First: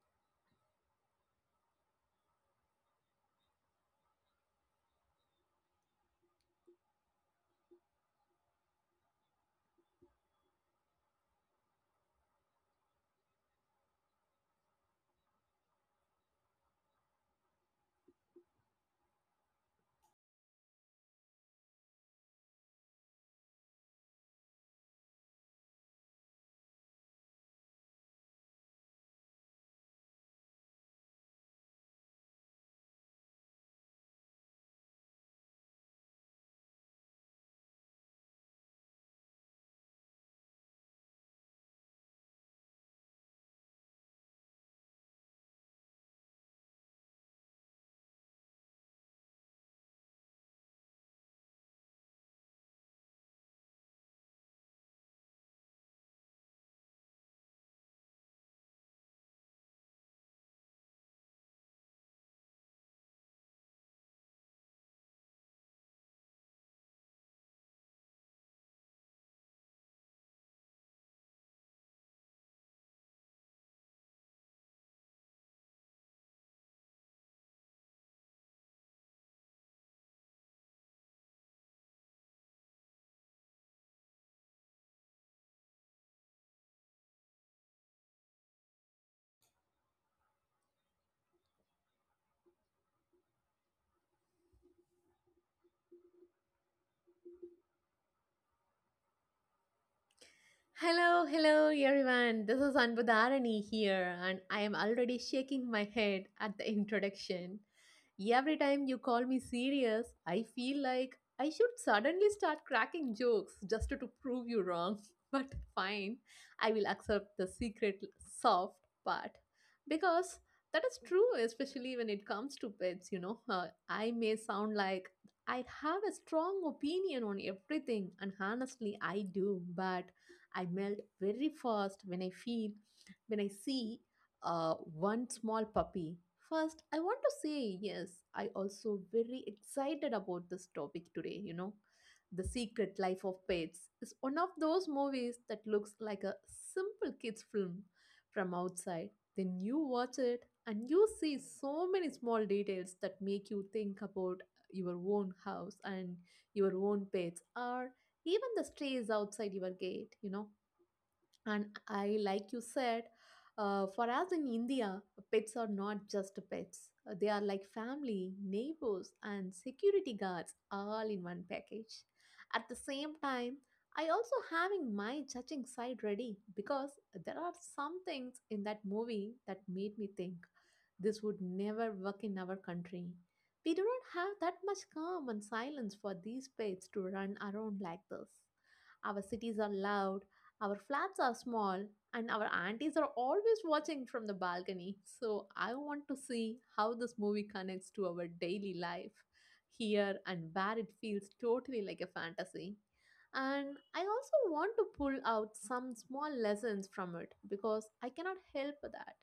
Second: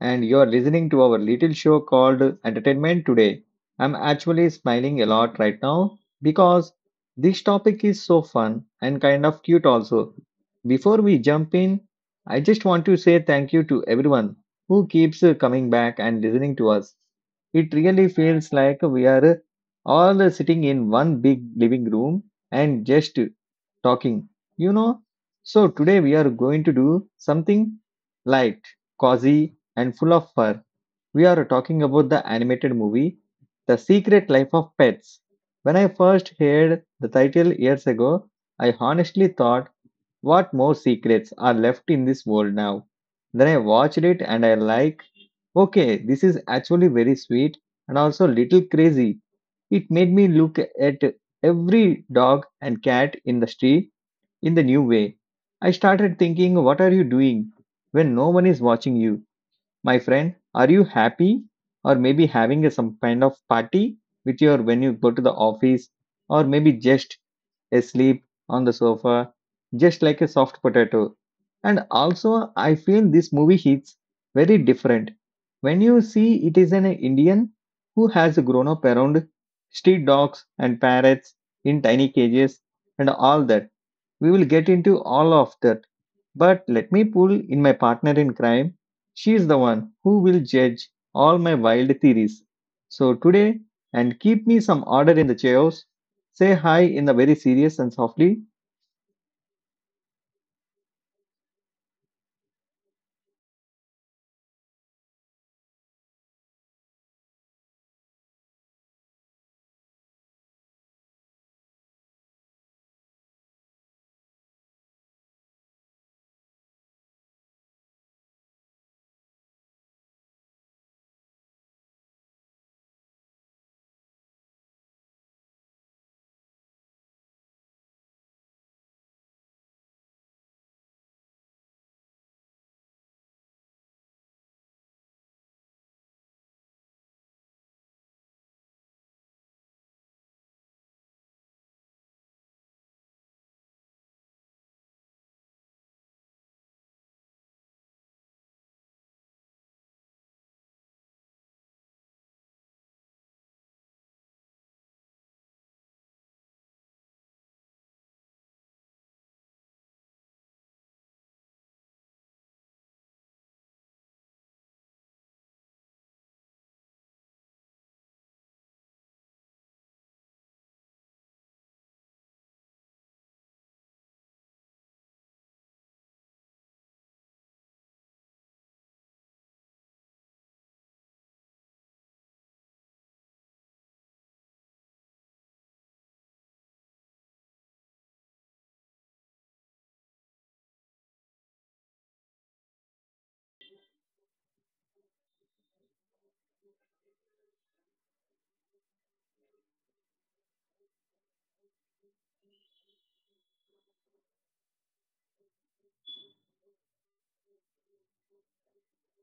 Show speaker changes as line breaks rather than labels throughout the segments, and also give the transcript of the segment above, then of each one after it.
and you're listening to our little show called Entertainment Today. I'm actually smiling a lot right now because this topic is so fun and kind of cute also. Before we jump in, I just want to say thank you to everyone who keeps coming back and listening to us. It really feels like we are all sitting in one big living room and just talking, you know. So today we are going to do something light, cozy, and full of fur. We are talking about the animated movie The Secret Life of Pets. When I first heard the title years ago, I honestly thought, what more secrets are left in this world now? Then I watched it and I like, okay, this is actually very sweet and also little crazy. It made me look at every dog and cat in the street in the new way. I started thinking, what are you doing when no one is watching you? My friend, are you happy or maybe having some kind of party with your when you go to the office or maybe just asleep on the sofa, just like a soft potato? And also, I feel this movie hits very different. When you see it is an Indian who has grown up around street dogs and parrots in tiny cages and all that we will get into all of that, but let me pull in my partner in crime. She is the one who will judge all my wild theories. So today, and keep me some order in the chaos, say hi in a very serious and softly
Hello, hello everyone. This is Anbudharani here, and I am already shaking my head at the introduction. Every time you call me serious, I feel like I should suddenly start cracking jokes just to prove you wrong. But fine, I will accept the secret soft part because that is true, especially when it comes to pets. I may sound like I have a strong opinion on everything, and honestly, I do, but I melt very fast when when I see one small puppy. First, I want to say yes, I also very excited about this topic today, you know. The Secret Life of Pets is one of those movies that looks like a simple kids film from outside. Then you watch it and you see so many small details that make you think about your own house and your own pets or even the strays outside your gate, you know, and I, like you said, for us in India, pets are not just pets. They are like family, neighbors, and security guards all in one package. At the same time, I also having my judging side ready because there are some things in that movie that made me think this would never work in our country. We do not have that much calm and silence for these pets to run around like this. Our cities are loud, our flats are small, and our aunties are always watching from the balcony. So I want to see how this movie connects to our daily life here and where it feels totally like a fantasy. And I also want to pull out some small lessons from it because I cannot help that.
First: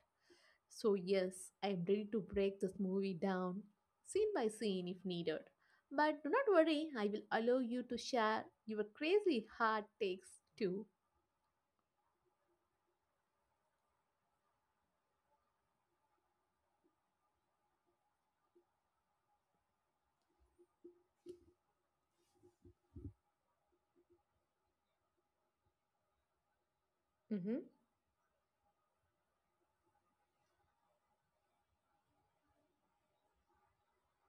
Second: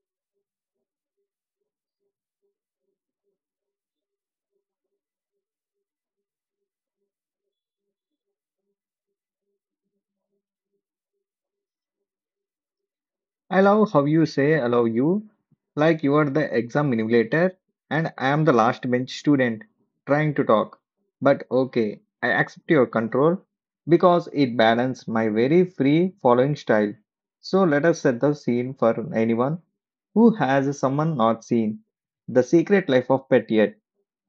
So, yes, I am ready to break this movie down scene by scene if needed. But do not worry, I will allow you to share your crazy hard takes too.
I love how you say "I love you, like you are the exam manipulator and I am the last bench student trying to talk. But okay, I accept your control because it balances my very free following style.
Mhm.
So let us set the scene for anyone who has someone not seen The Secret Life of Pet yet.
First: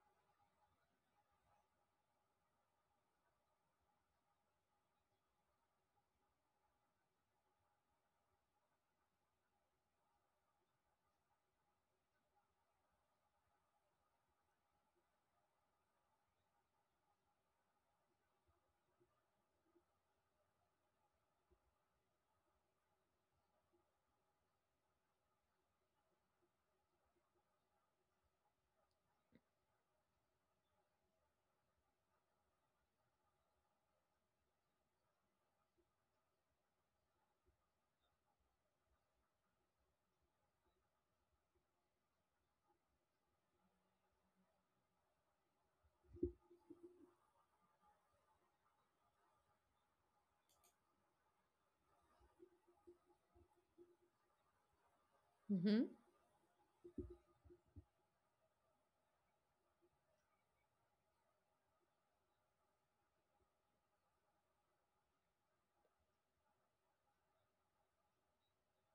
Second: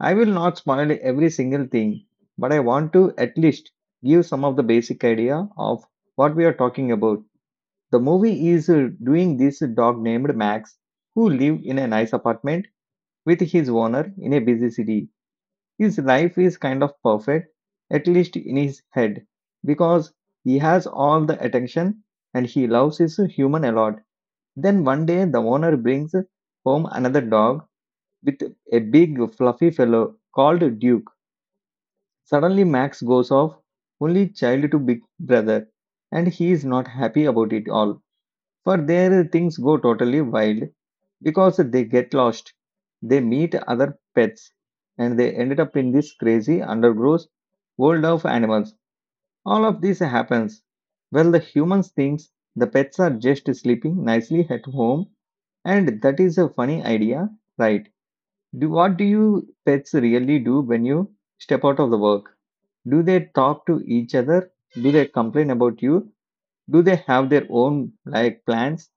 I will not spoil every single thing, but I want to at least give some of the basic idea of what we are talking about. The movie is doing this dog named Max, who live in a nice apartment with his owner in a busy city. His life is kind of perfect, at least in his head, because he has all the attention and he loves his human a lot. Then one day the owner brings home another dog with a big fluffy fellow called Duke. Suddenly Max goes off, only child to big brother, and he is not happy about it all. For there, things go totally wild because they get lost. They meet other pets and they ended up in this crazy undergrowth world of animals. All of this happens. Well, the humans thinks the pets are just sleeping nicely at home
Mm-hmm.
and that is a funny idea, right? Do what do you pets really do when you step out of the work? Do they talk to each other? Do they complain about you? Do they have their own like plans?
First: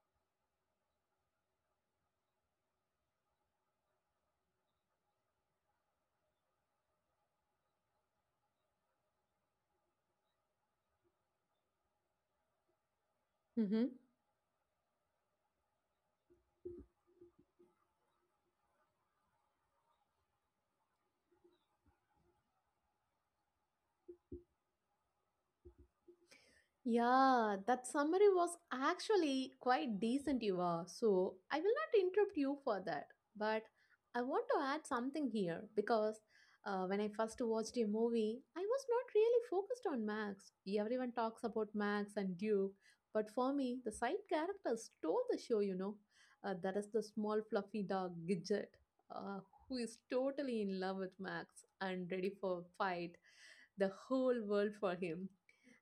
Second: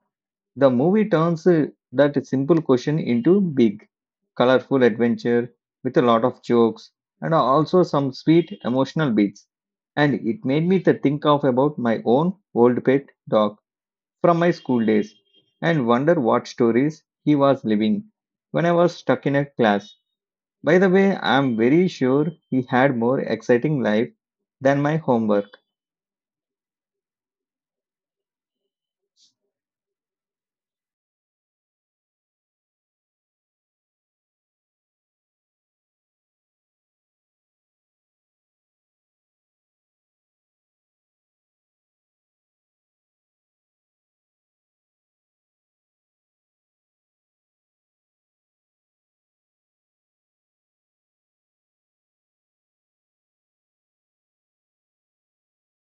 The movie turns that simple question into big, colorful adventure with a lot of jokes and also some sweet emotional beats. And it made me to think of about my own old pet dog
Mm-hmm.
from my school days and wonder what stories he was living when I was stuck in a class. By the way, I'm very sure he had more exciting life than my homework.
Yeah, that summary was actually quite decent, Eva. So I will not interrupt you for that. But I want to add something here because when I first watched a movie, I was not really focused on Max. Everyone talks about Max and Duke, but for me, the side characters stole the show, you know. That is the small fluffy dog, Gidget, uh, who is totally in love with Max and ready for a fight the whole world for him.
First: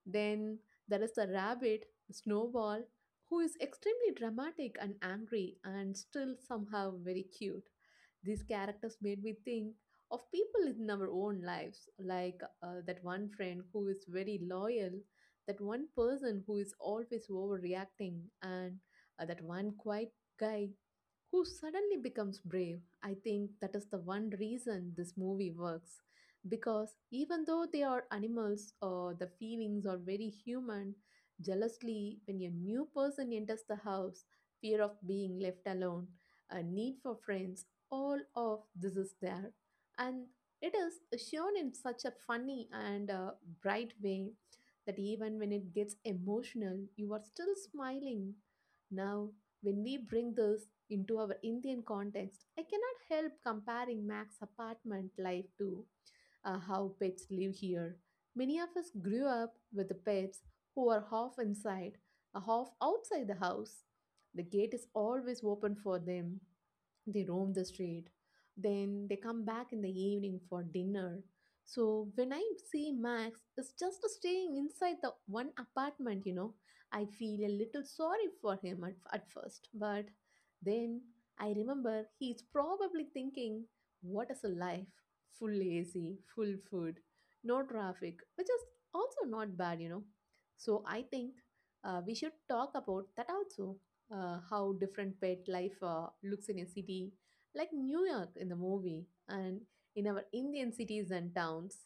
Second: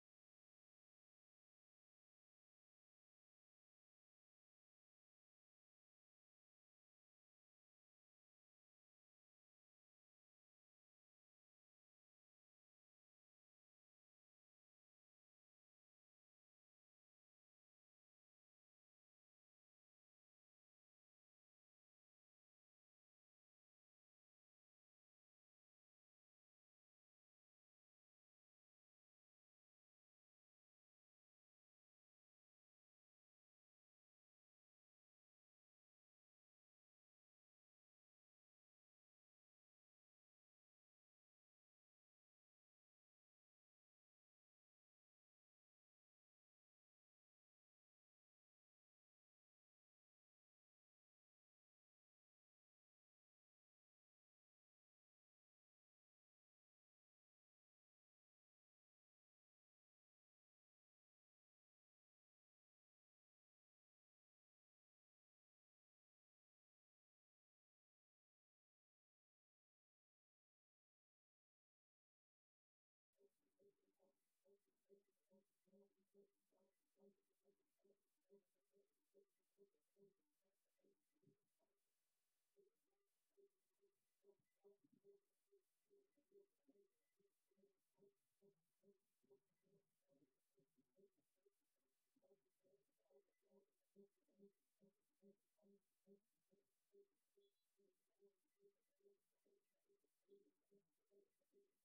Then there is the rabbit, Snowball, who is extremely dramatic and angry and still somehow very cute. These characters made me think of people in our own lives, like that one friend who is very loyal, that one person who is always overreacting, and that one quiet guy who suddenly becomes brave. I think that is the one reason this movie works because even though they are animals, the feelings are very human. Jealously when a new person enters the house, fear of being left alone, a need for friends, all of this is there, and it is shown in such a funny and bright way that even when it gets emotional you are still smiling. Now when we bring this into our Indian context, I cannot help comparing Mac's apartment life to how pets live here. Many of us grew up with the pets who are half inside, half outside the house. The gate is always open for them, they roam the street, then they come back in the evening for dinner. So when I see Max is just staying inside the one apartment, you know, I feel a little sorry for him at first, but then I remember he's probably thinking, what is a life? Full AC, full food, no traffic, which is also not bad, you know. So I think we should talk about that also, how different pet life looks in a city like New York in the movie and in our Indian cities and towns.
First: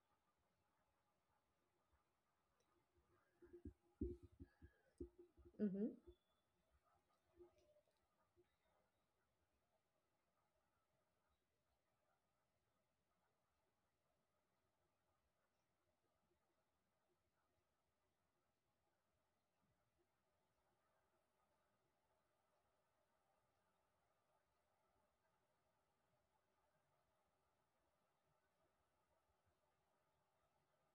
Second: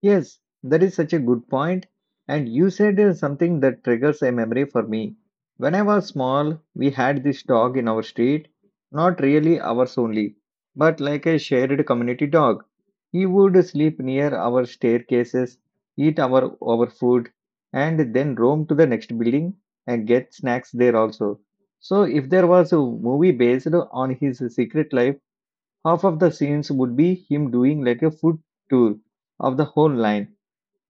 Yes, that is such a good point. And you said something that triggers a memory for me. When I
Mhm.
was small, we had this dog in our street, not really ours only, but like a shared community dog. He would sleep near our staircases, eat our food, and then roam to the next building and get snacks there also. So, if there was a movie based on his secret life, half of the scenes would be him doing like a food tour of the whole line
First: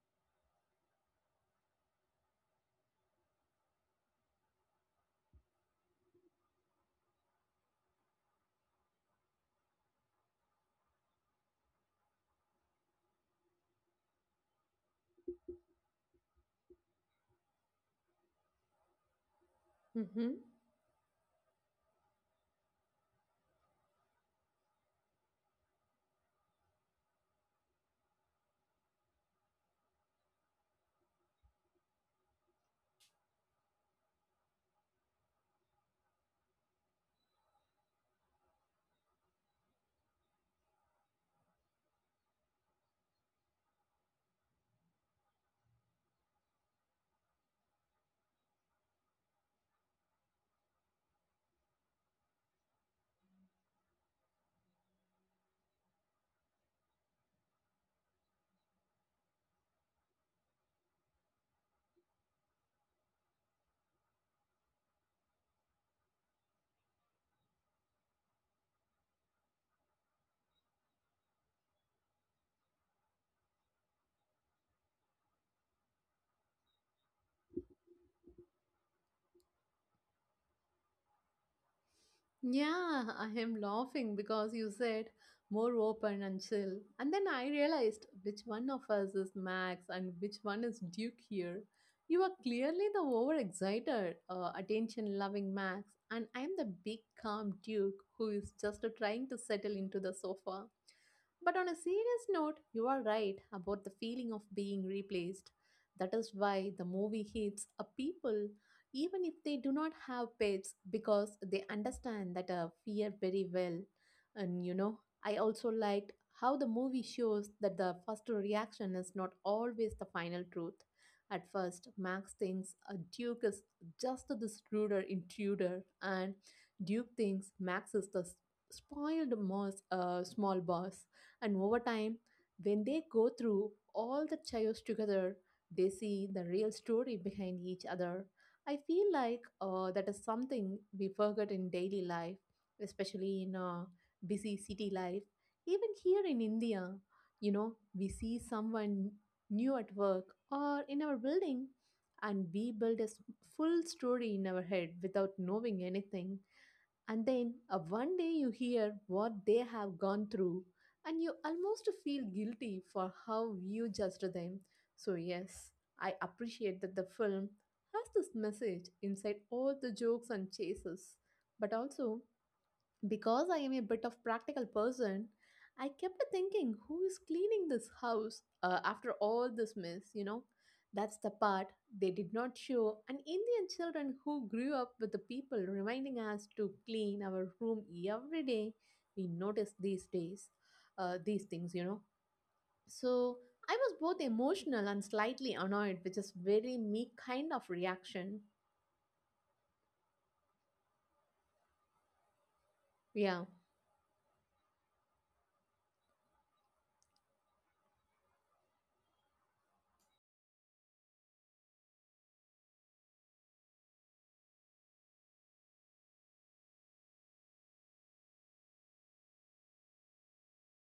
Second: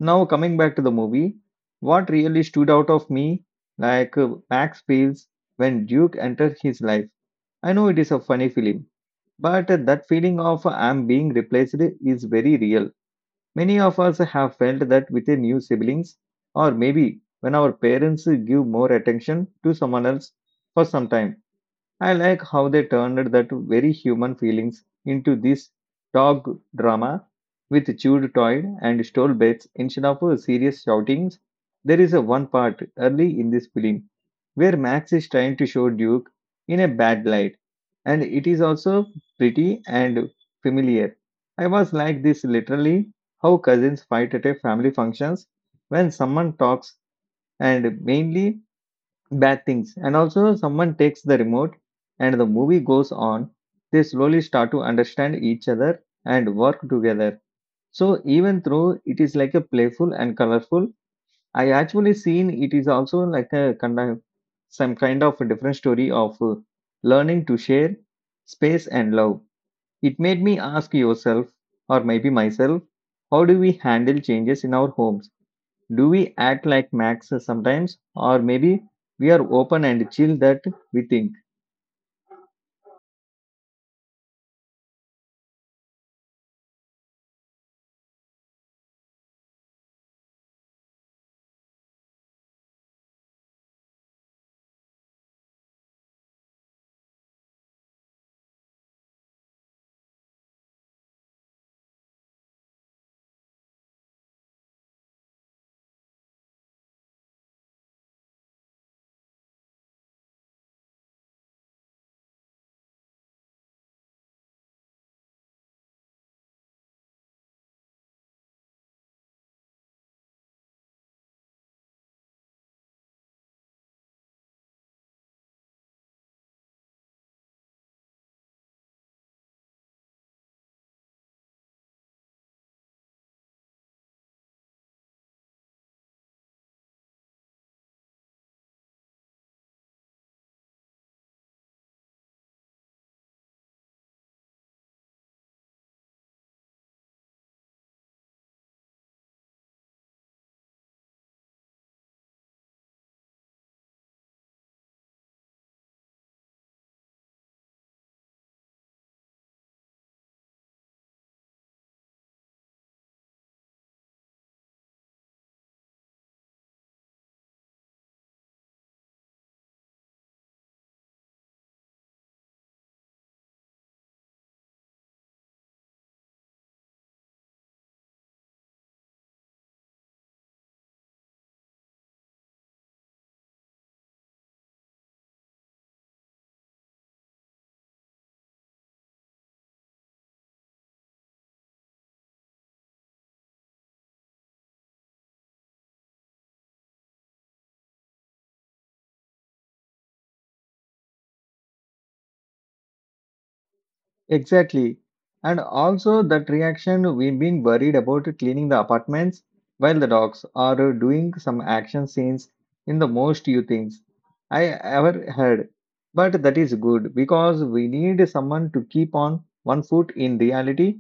now coming back to the movie, what really stood out of me, like Max feels when Duke entered his life. I know it is a funny film, but that feeling of I'm being replaced is very real. Many of us have felt that with a new siblings, or maybe when our parents give more attention to someone else
Mhm.
for some time. I like how they turned that very human feelings into this dog drama with chewed toy and stole bets instead of serious shoutings. There is a one part early in this film where Max is trying to show Duke in a bad light, and it is also pretty and familiar. I was like this literally how cousins fight at a family functions when someone talks and mainly bad things. And also, someone takes the remote and the movie goes on. They slowly start to understand each other and work together. So, even though it is like a playful and colorful, I actually seen it is also like a kind of some kind of a different story of learning to share space and love. It made me ask yourself, or maybe myself, how do we handle changes in our homes? Do we act like Max sometimes, or maybe we are open and chill that we think?
Yeah, I am laughing because you said more open and chill. And then I realized which one of us is Max and which one is Duke here. You are clearly the overexcited, attention loving Max, and I am the big calm Duke who is just trying to settle into the sofa. But on a serious note, you are right about the feeling of being replaced. That is why the movie hits a people even if they do not have pets because they understand that fear very well. And you know, I also liked how the movie shows that the first reaction is not always the final truth. At first, Max thinks a Duke is just this ruder intruder, and Duke thinks Max is the spoiled moss, small boss. And over time, when they go through all the chaos together, they see the real story behind each other. I feel like that is something we forget in daily life, especially in busy city life. Even here in India, you know, we see someone new at work or in our building, and we build a full story in our head without knowing anything, and then one day you hear what they have gone through, and you almost feel guilty for how you judged them. So, yes, I appreciate that the film has this message inside all the jokes and chases, but also because I am a bit of practical person, I kept thinking who is cleaning this house after all this mess, you know? That's the part they did not show, and Indian children who grew up with the people reminding us to clean our room every day, we notice these days, these things, you know? So I was both emotional and slightly annoyed, which is very me kind of reaction. Yeah.
Exactly. And also that reaction we've been worried about cleaning the apartments while the dogs are doing some action scenes in the most you things I ever heard. But that is good because we need someone to keep on one foot in reality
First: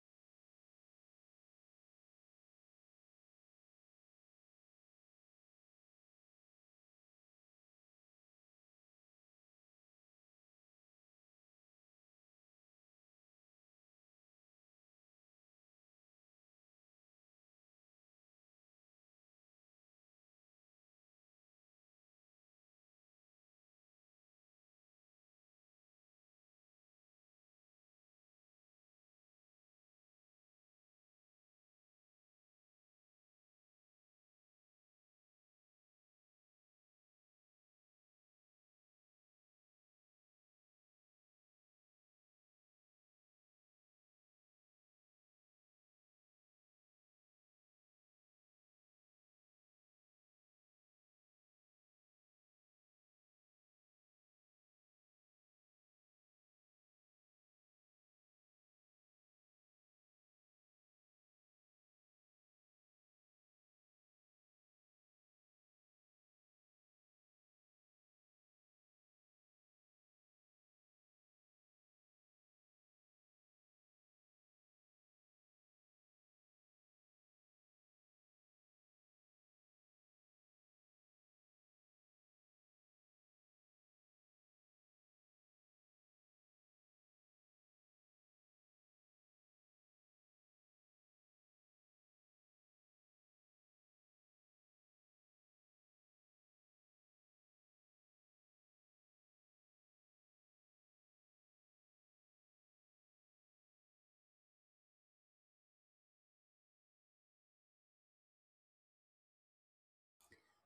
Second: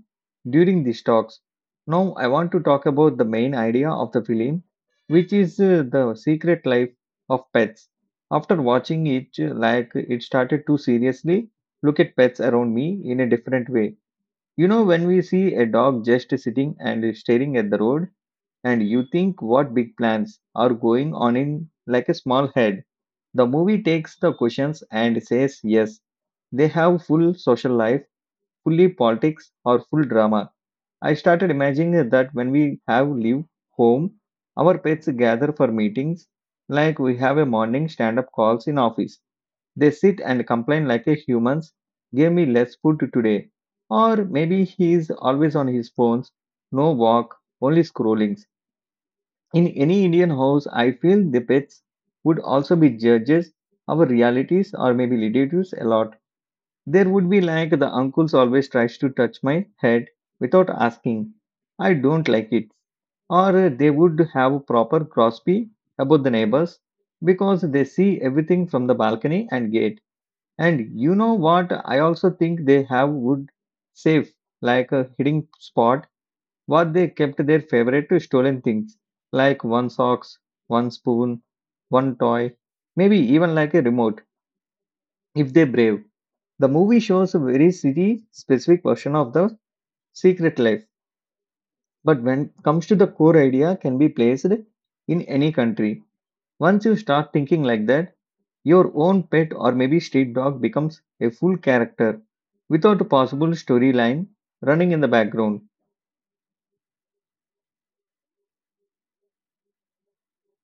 during these talks. Now I want to talk about the main idea of the film, which is the secret life of pets. After watching it, like it started too seriously look at pets around me in a different way. You know, when we see a dog just sitting and staring at the road, and you think what big plans are going on in like a small head, the movie takes the questions and says yes. They have full social life, fully politics, or full drama. I started imagining that when we have leave home, our pets gather for meetings, like we have a morning stand-up calls in office they sit and complain like a humans. Gave me less food today. Or maybe he is always on his phones. No walk, only scrollings. In any Indian house, I feel the pets would also be judges, our realities or maybe relatives a lot. There would be like the uncles always tries to touch my head without asking. I don't like it. Or they would have proper crosby about the neighbors because they see everything from the balcony and gate. And you know what? I also think they have wood safe, like a hiding spot, what they kept their favorite stolen things, like one socks, one spoon, one toy, maybe even like a remote, if they're brave. The movie shows a very city specific version of the secret life, but when it comes to the core idea, can be placed in any country. Once you start thinking like that, your own pet or maybe street dog becomes a full character without a possible storyline running in the background.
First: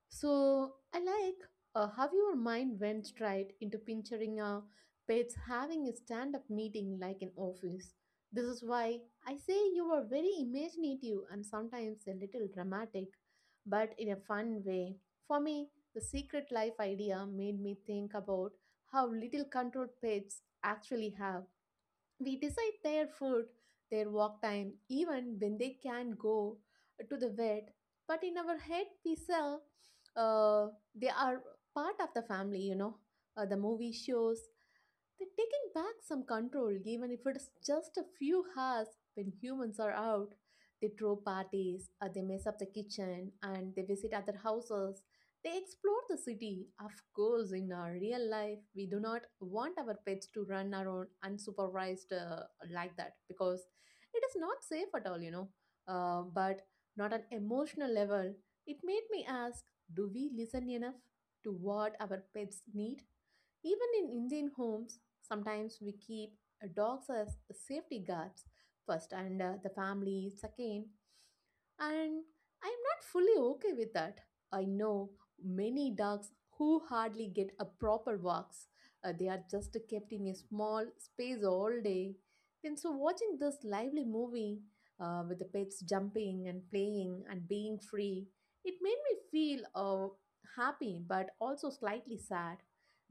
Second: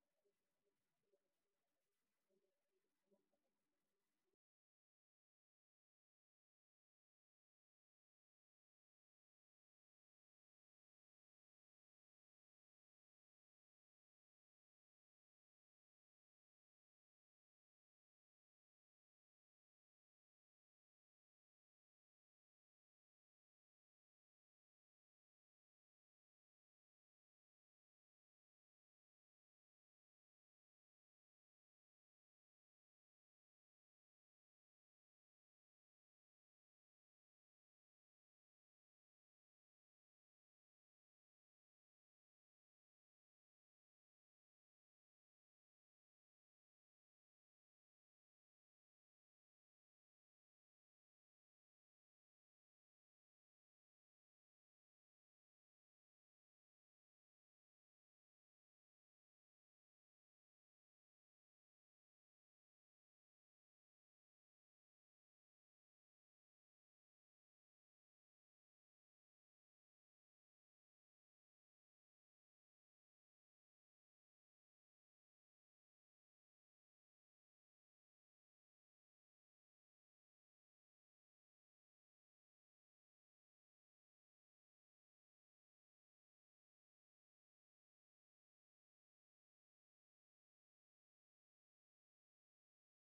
So I like how your mind went straight into picturing a pets having a stand-up meeting like an office. This is why I say you are very imaginative and sometimes a little dramatic, but in a fun way. For me, the secret life idea made me think about how little control pets actually have. We decide their food, their walk time, even when they can go to the vet. But in our head, we sell, uh, they are part of the family, you know. The movie shows they're taking back some control, even if it's just a few hours when humans are out. They throw parties, they mess up the kitchen, and they visit other houses, they explore the city. Of course, in our real life, we do not want our pets to run around unsupervised like that because it is not safe at all, you know. But not an emotional level, it made me ask, do we listen enough to what our pets need? Even in Indian homes, sometimes we keep dogs as safety guards first and the family second. And I'm not fully okay with that. I know many dogs who hardly get a proper walks. They are just kept in a small space all day. Then, so watching this lively movie with the pets jumping and playing and being free, it made me feel happy but also slightly sad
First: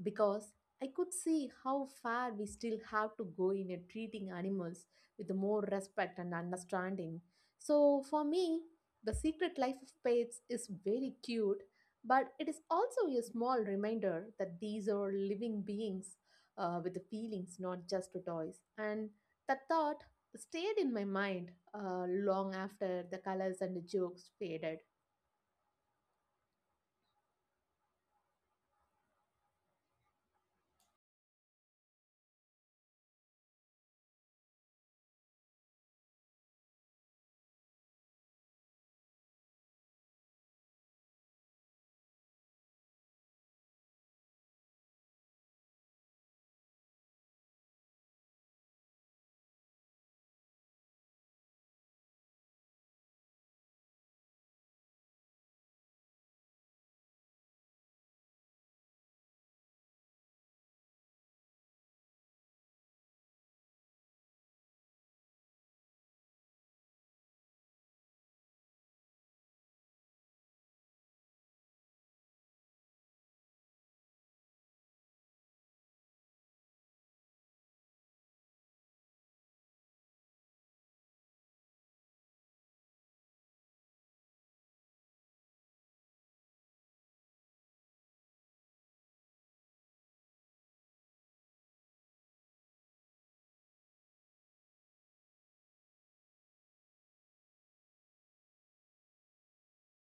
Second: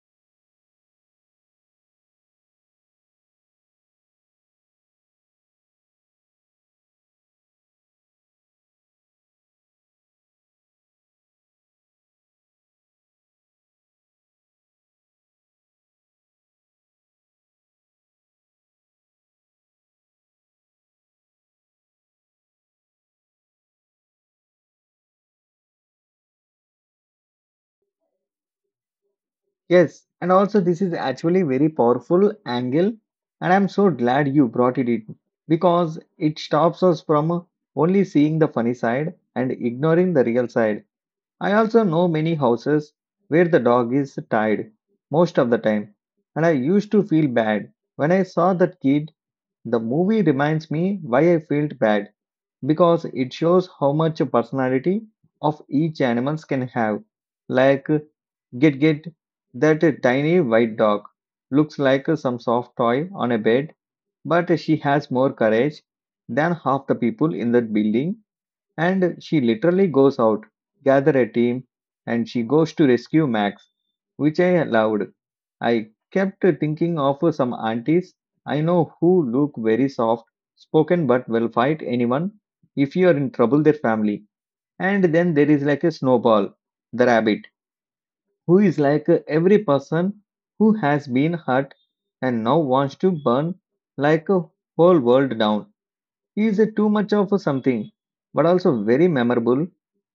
because I could see how far we still have to go in treating animals with more respect and understanding. So, for me, The Secret Life of Pets is very cute, but it is also a small reminder that these are living beings with feelings, not just toys. And that thought stayed in my mind long after the colors and the jokes faded.
Yes, and also this is actually very powerful angle and I'm so glad you brought it in because it stops us from only seeing the funny side and ignoring the real side. I also know many houses where the dog is tied most of the time and I used to feel bad when I saw that kid. The movie reminds me why I felt bad because it shows how much personality of each animals can have. Like get that tiny white dog looks like some soft toy on a bed, but she has more courage than half the people in that building and she literally goes out, gather a team, and she goes to rescue Max, which I allowed. I kept thinking of some aunties I know who look very soft spoken but will fight anyone if you are in trouble their family. And then there is like a snowball, the rabbit, who is like every person who has been hurt and now wants to burn like a whole world down. He is a too much of a something, but also very memorable,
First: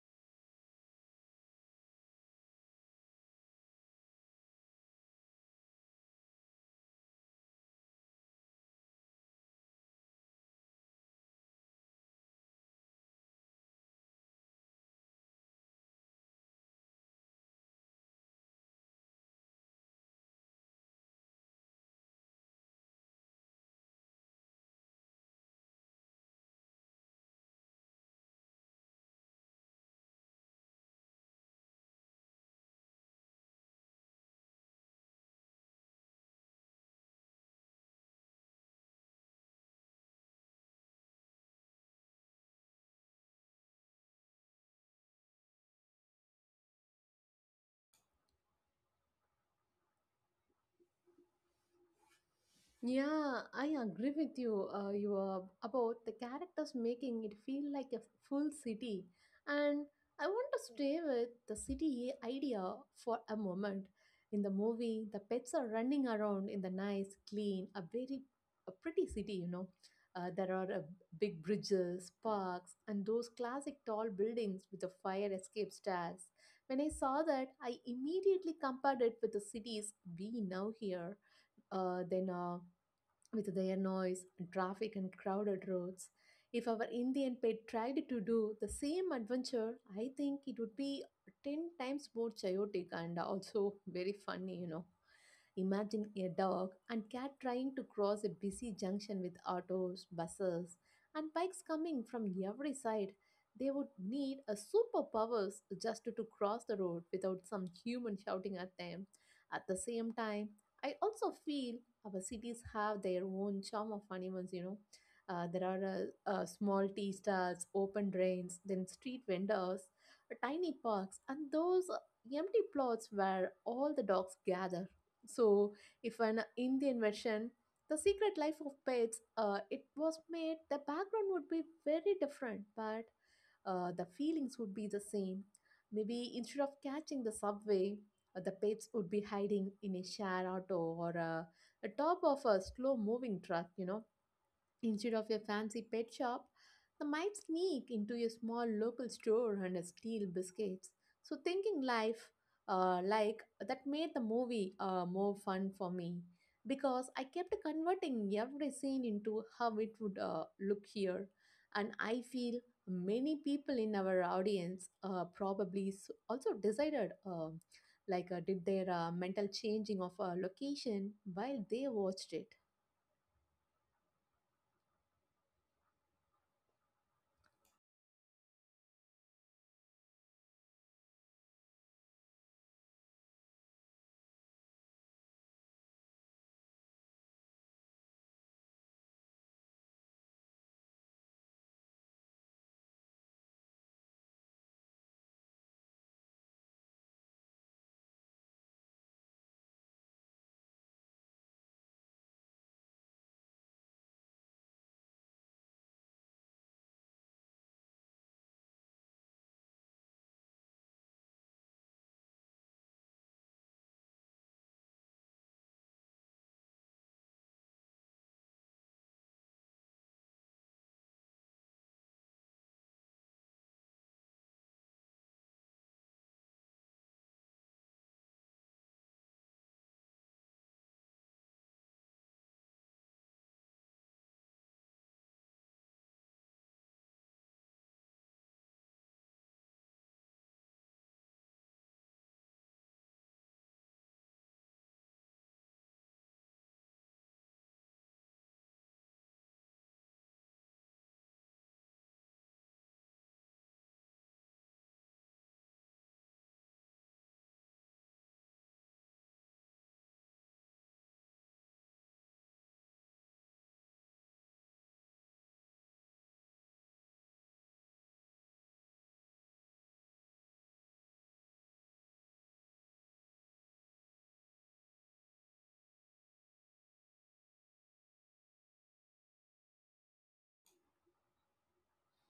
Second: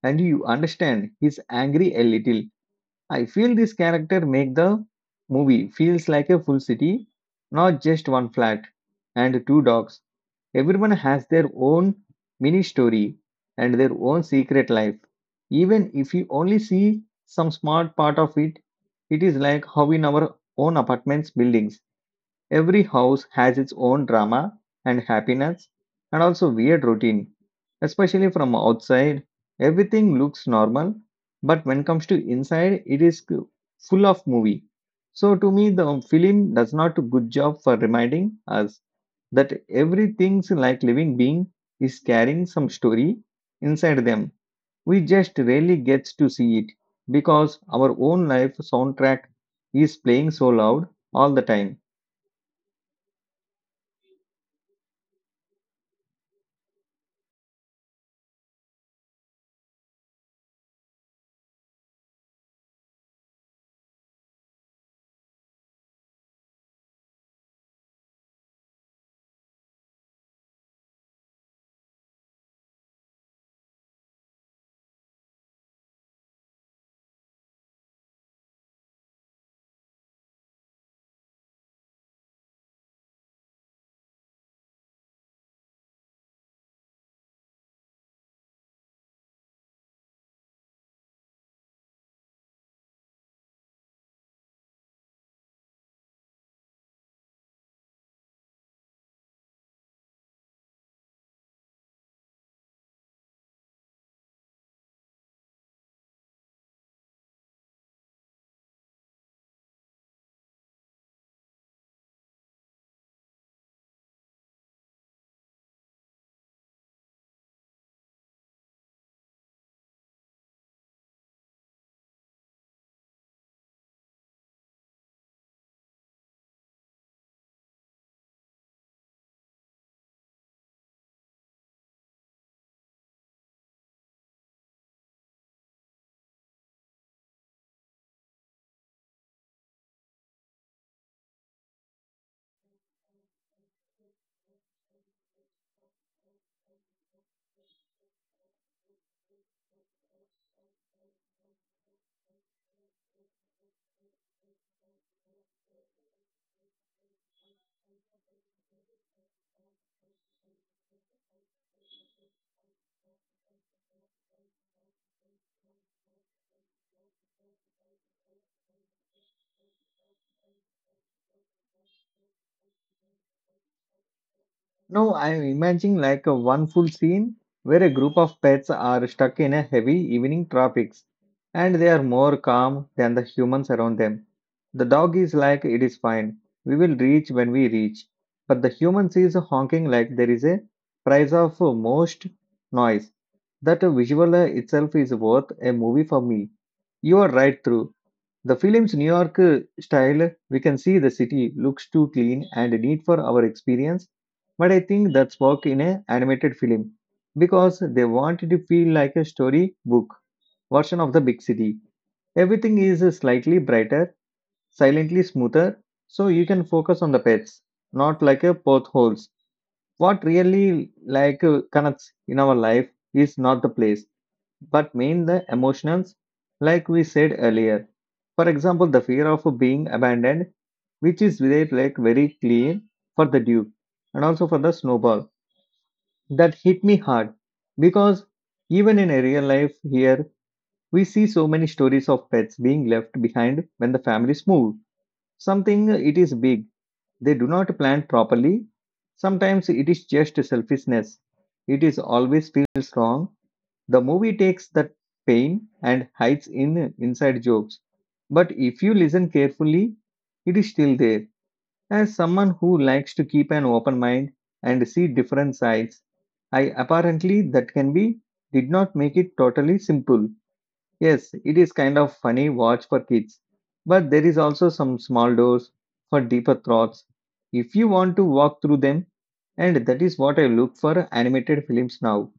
and you understand he's angry a little. I feel this character make the movie feels like a full city, not just one flat and two dogs. Everyone has their own mini story and their own secret life. Even if you only see some smart part of it, it is like how in our own apartments buildings every house has its own drama and happiness, and also weird routine. Especially from outside, everything looks normal, but when comes to inside, it is full of movie. So to me, the film does not a good job for reminding us that everything's like living being is carrying some story inside them. We just rarely get to see it because our own life soundtrack is playing so loud all the time.
Yeah, I agree with you. About the characters making it feel like a full city, and I want to stay with the city idea for a moment. In the movie, the pets are running around in the nice, clean, a pretty city. You know, there are big bridges, parks, and those classic tall buildings with the fire escape stairs. When I saw that, I immediately compared it with the cities we now hear, then with their noise, traffic, and crowded roads. If our Indian pet tried to do the same adventure, I think it would be 10 times more chaotic and also very funny, you know. Imagine a dog and cat trying to cross a busy junction with autos, buses, and bikes coming from every side. They would need a superpowers just to cross the road without some human shouting at them. At the same time, I also feel our cities have their own charm of animals, you know. There are small tea stalls, open drains, then street vendors, tiny parks, and those empty plots where all the dogs gather. So, if an in the invention, The Secret Life of Pets, it was made, the background would be very different, but the feelings would be the same. Maybe instead of catching the subway, the pets would be hiding in a shared auto or a top of a slow moving truck, you know. Instead of a fancy pet shop, they might sneak into a small local store and steal biscuits. So, thinking life like that made the movie more fun for me because I kept converting every scene into how it would look here. And I feel many people in our audience probably also decided. Like did their mental changing of a location while they watched it.
No, I'm imagining like a one full scene where a group of pets are stuck in a heavy evening traffics and they are more calm than the humans around them. The dog is like, it is fine. We will reach when we reach. But the humans is honking like there is a price of most noise. That visual itself is worth a movie for me. You are right through. The film's New York style, we can see the city looks too clean and neat for our experience but I think that's work in an animated film because they want it to feel like a storybook version of the big city. Everything is slightly brighter, silently smoother, so you can focus on the pets, not like a potholes. What really like connects in our life is not the place, but main the emotions, like we said earlier. For example, the fear of being abandoned, which is very like very clear for the Duke and also for the Snowball that hit me hard because even in a real life here, we see so many stories of pets being left behind when the families move. Something it is big, they do not plan properly. Sometimes it is just selfishness. It is always feels wrong. The movie takes that pain and hides in inside jokes. But if you listen carefully, it is still there. As someone who likes to keep an open mind and see different sides, I apparently that can be did not make it totally simple. Yes, it is kind of funny watch for kids, but there is also some small doors for deeper thoughts if you want to walk through them. And that is what I look for animated films now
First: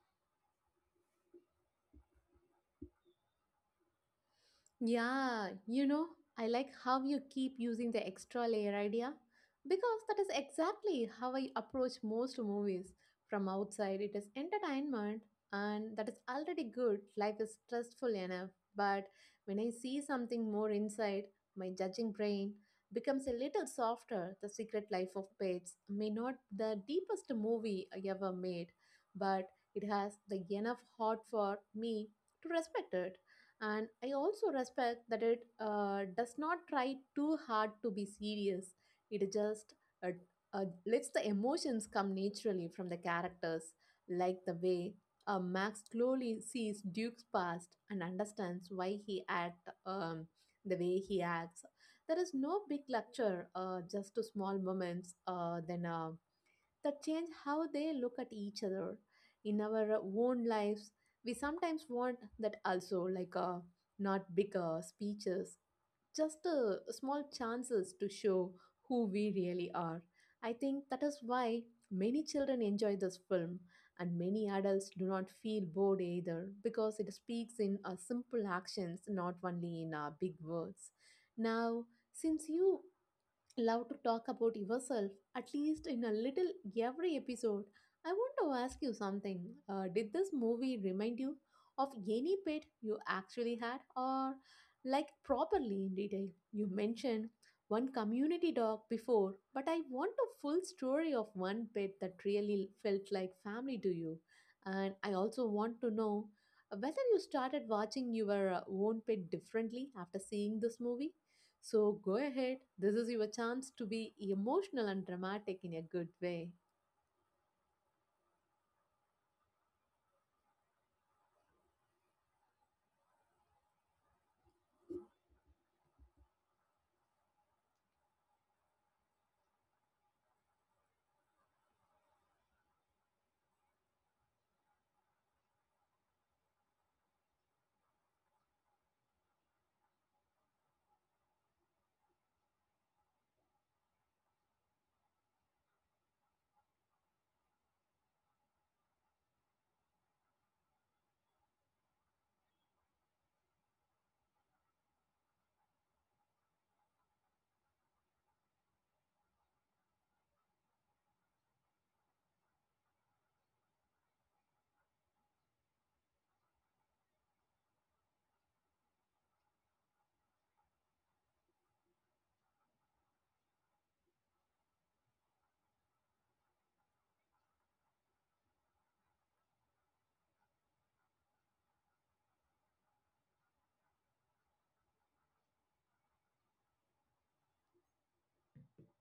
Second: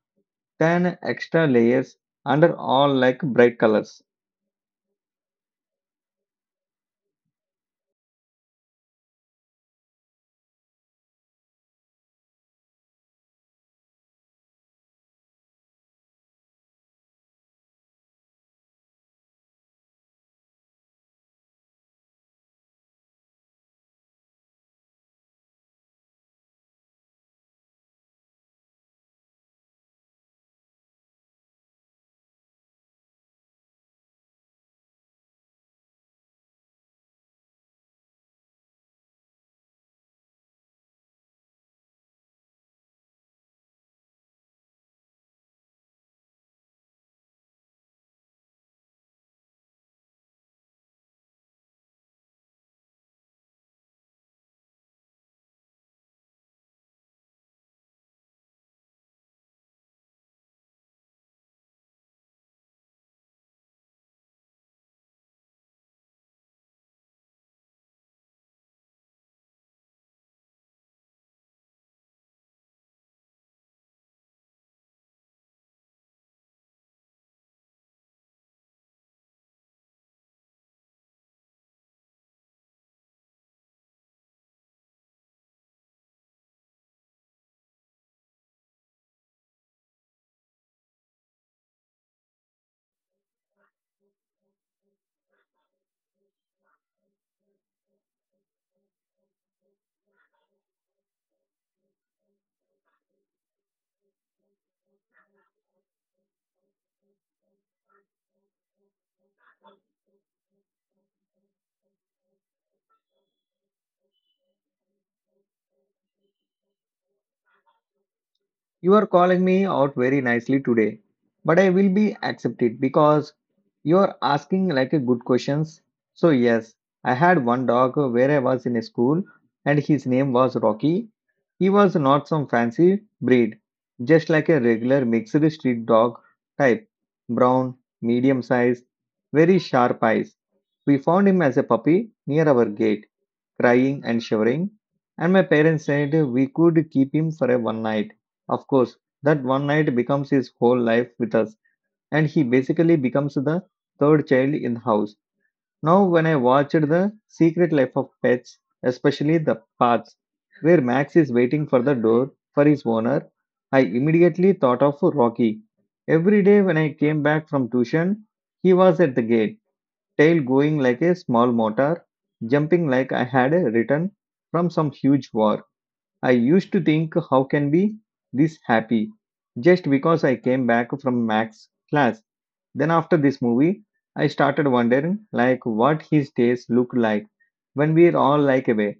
than extra layers under all like bright colors.
Yeah, I like how you keep using the extra layer idea because that is exactly how I approach most movies. From outside, it is entertainment, and that is already good. Life is stressful enough. But when I see something more inside, my judging brain becomes a little softer. The Secret Life of Pets may not the deepest movie I ever made, but it has the enough heart for me to respect it, and I also respect that it does not try too hard to be serious. It just uh, lets the emotions come naturally from the characters, like the way Max slowly sees Duke's past and understands why he act, the way he acts. There is no big lecture, just to small moments, then that change how they look at each other. In our own lives, we sometimes want that also, like not bigger speeches, just small chances to show who we really are. I think that is why many children enjoy this film, and many adults do not feel bored either because it speaks in simple actions, not only in big words. Now, since you love to talk about yourself at least in a little every episode. I want to ask you something. Did this movie remind you of any pet you actually had, or like properly in detail? You mentioned one community dog before, but I want a full story of one pet that really felt like family to you. And I also want to know whether you started watching your own pet differently after seeing this movie. So go ahead. This is your chance to be emotional and dramatic in a good way.
You are calling me out very nicely today, but I will be accepted because you are asking like a good questions. So yes, I had one dog where I was in a school and his name was Rocky. He was not some fancy breed, just like a regular mixed street dog type, brown, medium size, very sharp eyes. We found him as a puppy near our gate, crying and shivering, and my parents said we could keep him for a one night of course, that one night becomes his whole life with us, and he basically becomes the third child in the house. Now, when I watched The Secret Life of Pets, especially the parts where Max is waiting for the door for his owner, I immediately thought of Rocky. Every day when I came back from tuition, he was at the gate, tail going like a small motor, jumping like I had written from some huge war. I used to think how can be this happy just because I came back from Mac's class. Then after this movie, I started wondering like what his days look like when we're all like away.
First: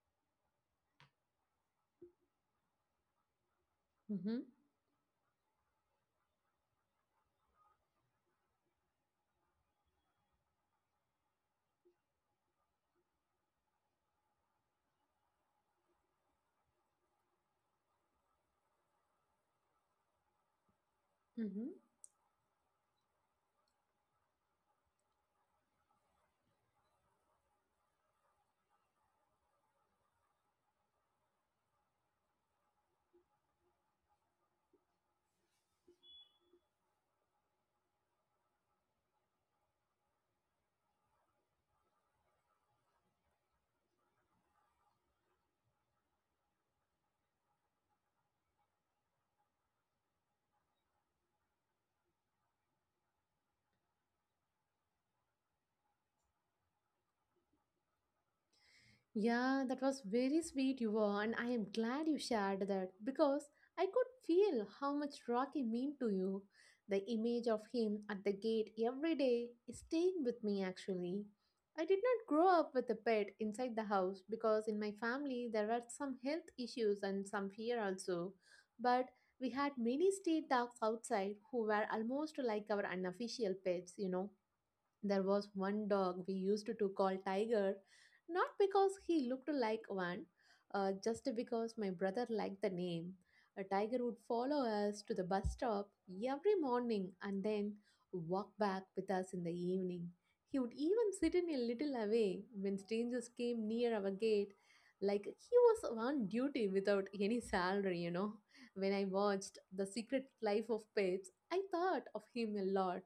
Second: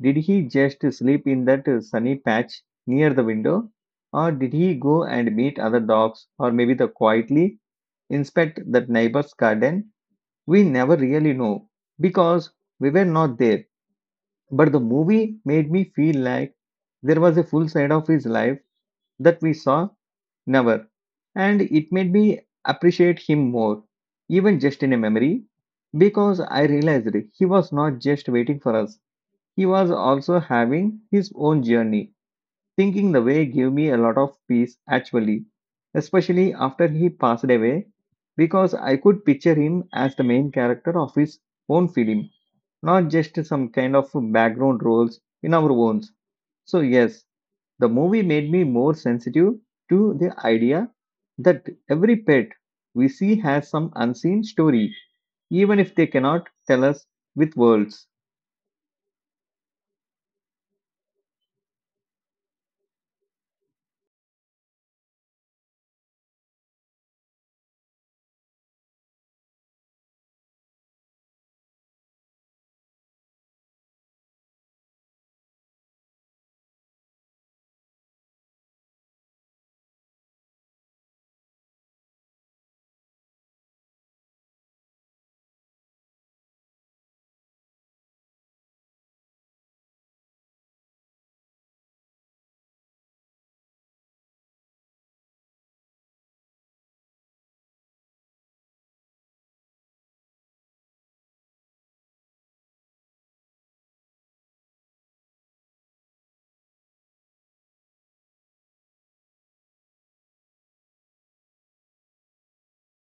Did he just sleep in that sunny patch near the window? Or
Mm-hmm.
did he go and meet other dogs or maybe the quietly inspect that neighbor's garden? We never really know because we were not there. But the movie made me feel like there was a full side of his life that we saw never, and
Mm-hmm.
it made me appreciate him more, even just in a memory, because I realized he was not just waiting for us, he was also having his own journey. Thinking the way gave me a lot of peace actually, especially after he passed away, because I could picture him as the main character of his own film not just some kind of background roles in our own. So, yes, the movie made me more sensitive to the idea that every pet we see has some unseen story, even if they cannot tell us with words.
Yeah, that was very sweet you were, and I am glad you shared that because I could feel how much Rocky meant to you. The image of him at the gate every day is staying with me actually. I did not grow up with a pet inside the house because in my family there were some health issues and some fear also. But we had many street dogs outside who were almost like our unofficial pets, you know. There was one dog we used to call Tiger, not because he looked like one, just because my brother liked the name. A tiger would follow us to the bus stop every morning and then walk back with us in the evening. He would even sit in a little away when strangers came near our gate, like he was on duty without any salary, you know. When I watched The Secret Life of Pets, I thought of him a lot,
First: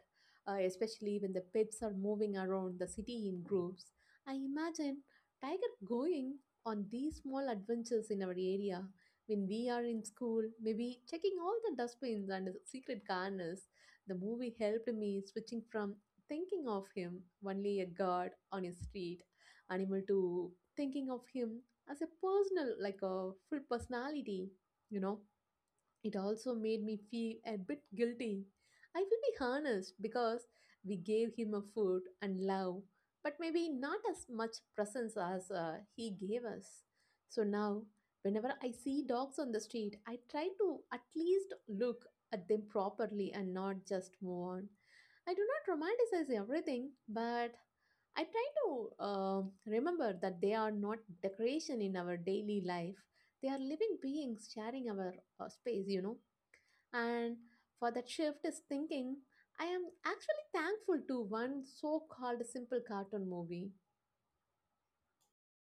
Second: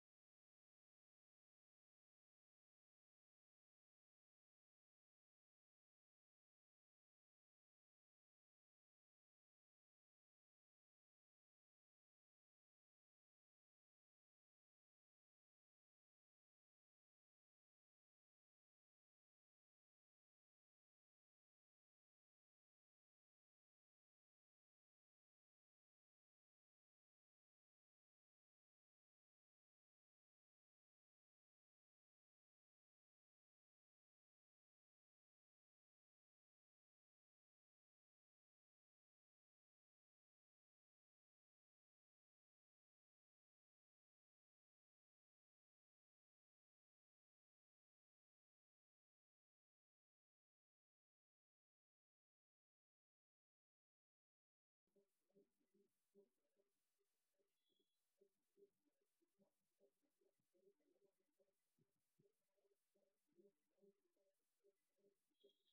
especially when the pets are moving around the city in groups. I imagine Tiger going on these small adventures in our area when we are in school, maybe checking all the dustbins and the secret corners. The movie helped me switching from thinking of him only a guard on a street animal to thinking of him as a personal, like a full personality, you know. It also made me feel a bit guilty. I will be honest because we gave him a food and love, but maybe not as much presence as he gave us. So now, whenever I see dogs on the street, I try to at least look at them properly and not just move on. I do not romanticize everything, but I try to remember that they are not decoration in our daily life. They are living beings sharing our space, you know. And for that shift is thinking, I am actually thankful to one so called simple cartoon movie.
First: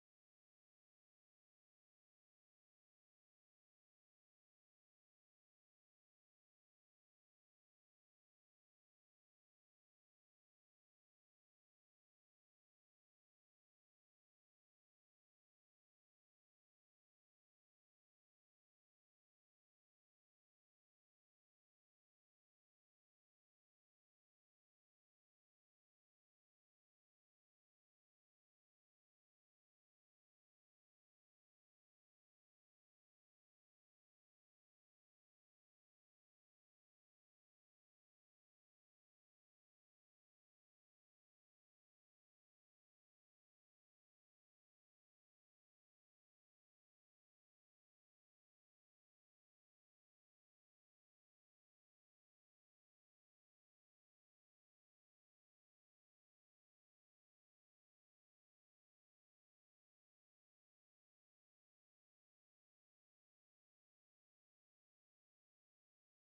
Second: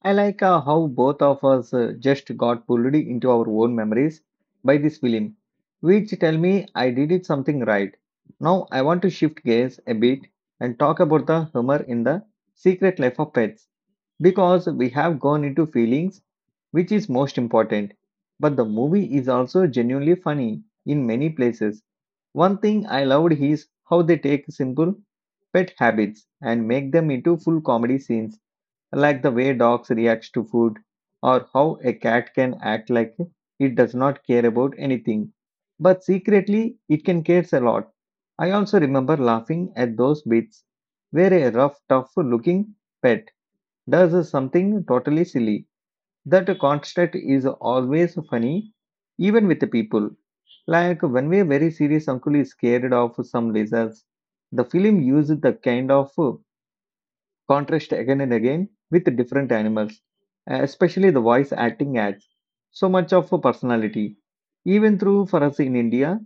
I like how both of us just got pulled into our own memories by this film, which tell me I did it something right. Now I want to shift gears a bit and talk about the humor in the secret life of pets because we have gone into feelings, which is most important. But the movie is also genuinely funny in many places. One thing I loved is how they take simple pet habits and make them into full comedy scenes, like the way dogs react to food or how a cat can act like it does not care about anything. But secretly, it can care a lot. I also remember laughing at those bits where a rough, tough looking pet does something totally silly. That constant is always funny, even with the people. Like when we are very serious, uncle is scared of some lasers. The film used the kind of contrast again and again with the different animals, especially the voice acting adds so much of a personality. Even through for us in India,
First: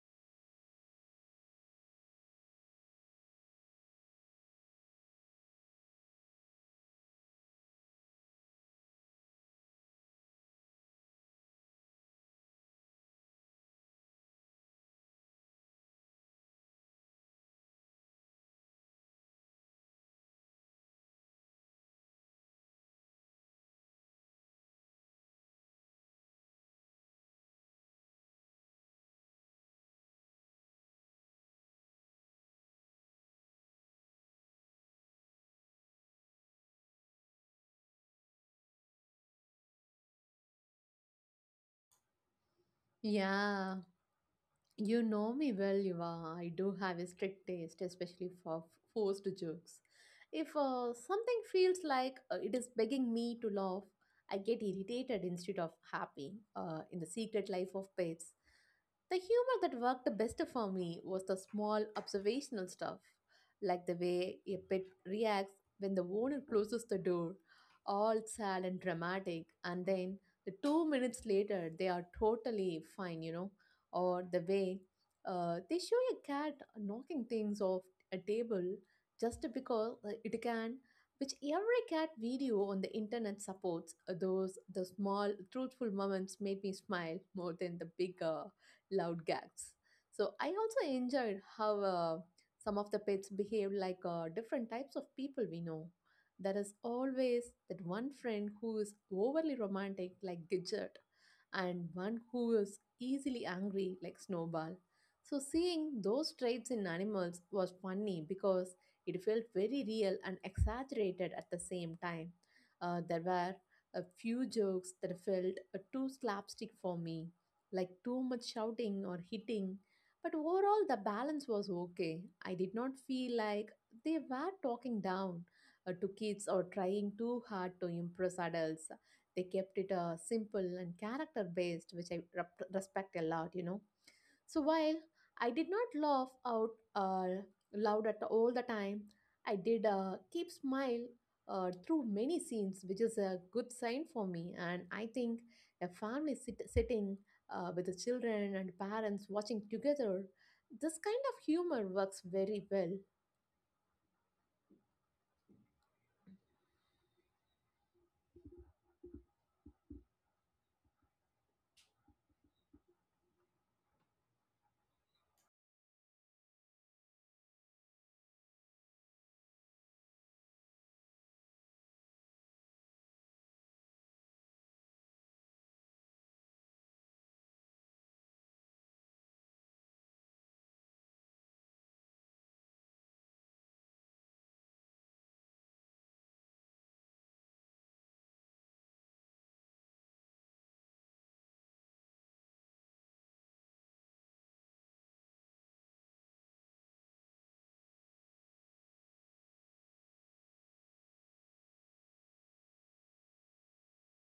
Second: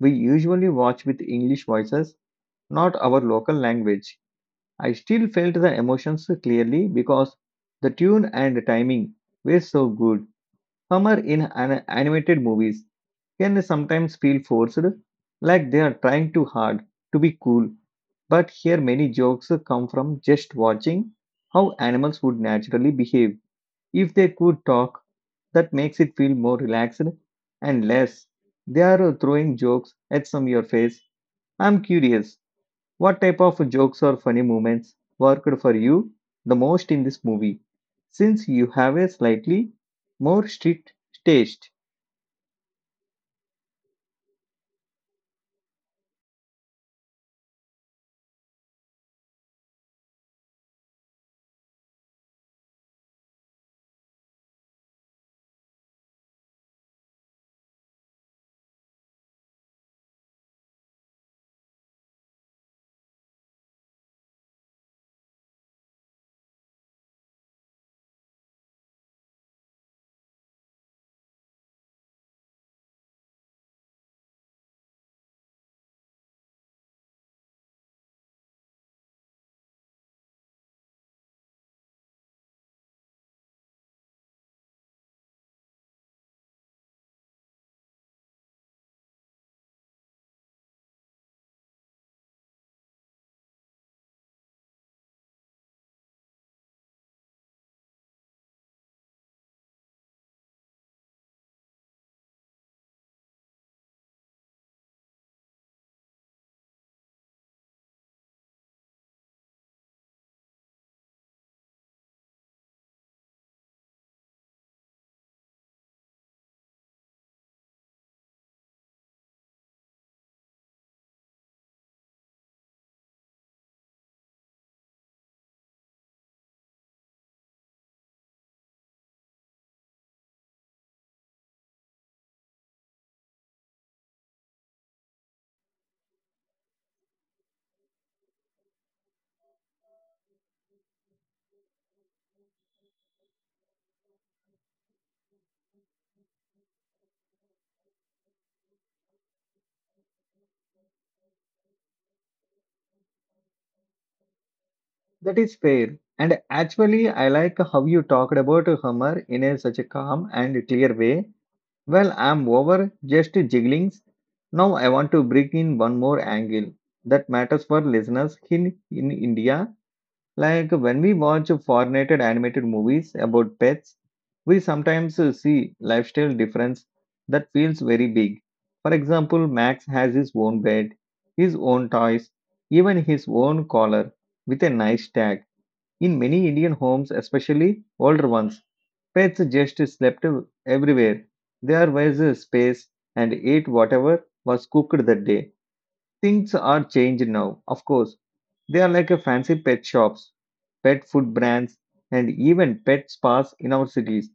we usually watch with English voices, not our local language. I still felt the emotions clearly because the tune and timing were so good. Humor in animated movies can sometimes feel forced, like they are trying too hard to be cool. But here, many jokes come from just watching how animals would naturally behave if they could talk. That makes it feel more relaxed and less. They are throwing jokes at some your face. I'm curious. What type of jokes or funny moments worked for you the most in this movie? Since you have a slightly more strict taste,
Yeah, you know me well, Yuva. I do have a strict taste, especially for forced jokes. If something feels like it is begging me to laugh, I get irritated instead of happy. In the secret life of pets, the humor that worked the best for me was the small observational stuff, like the way a pet reacts when the owner closes the door, all sad and dramatic, and then the 2 minutes later they are totally fine, you know, or the way they show a cat knocking things off a table just because it can, which every cat video on the internet supports. Those the small truthful moments made me smile more than the big loud gags. So I also enjoyed how some of the pets behave like different types of people we know. There is always that one friend who is overly romantic like Gidget, and one who is easily angry like Snowball. So seeing those traits in animals was funny because it felt very real and exaggerated at the same time. There were a few jokes that felt too slapstick for me, like too much shouting or hitting. But overall, the balance was okay. I did not feel like they were talking down to kids or trying too hard to impress adults. They kept it simple and character based, which I respect a lot, you know. So while I did not laugh out uh, loud at all the time, I did keep smile through many scenes, which is a good sign for me. And I think a family sitting with the children and parents watching together, this kind of humor works very well.
that is fair. And actually, I like how you talked about humor in a, such a calm and clear way. Well, I'm over just jigglings. Now I want to bring in one more angle that matters for listeners in India Like when we watch foreignated animated movies about pets, we sometimes see lifestyle difference that feels very big. For example, Max has his own bed, his own toys, even his own collar with a nice tag. In many Indian homes, especially older ones, pets just slept everywhere. There was a space and ate whatever was cooked that day. Things are changed now, of course, they are like a fancy pet shops, pet food brands, and even pet spas in our cities.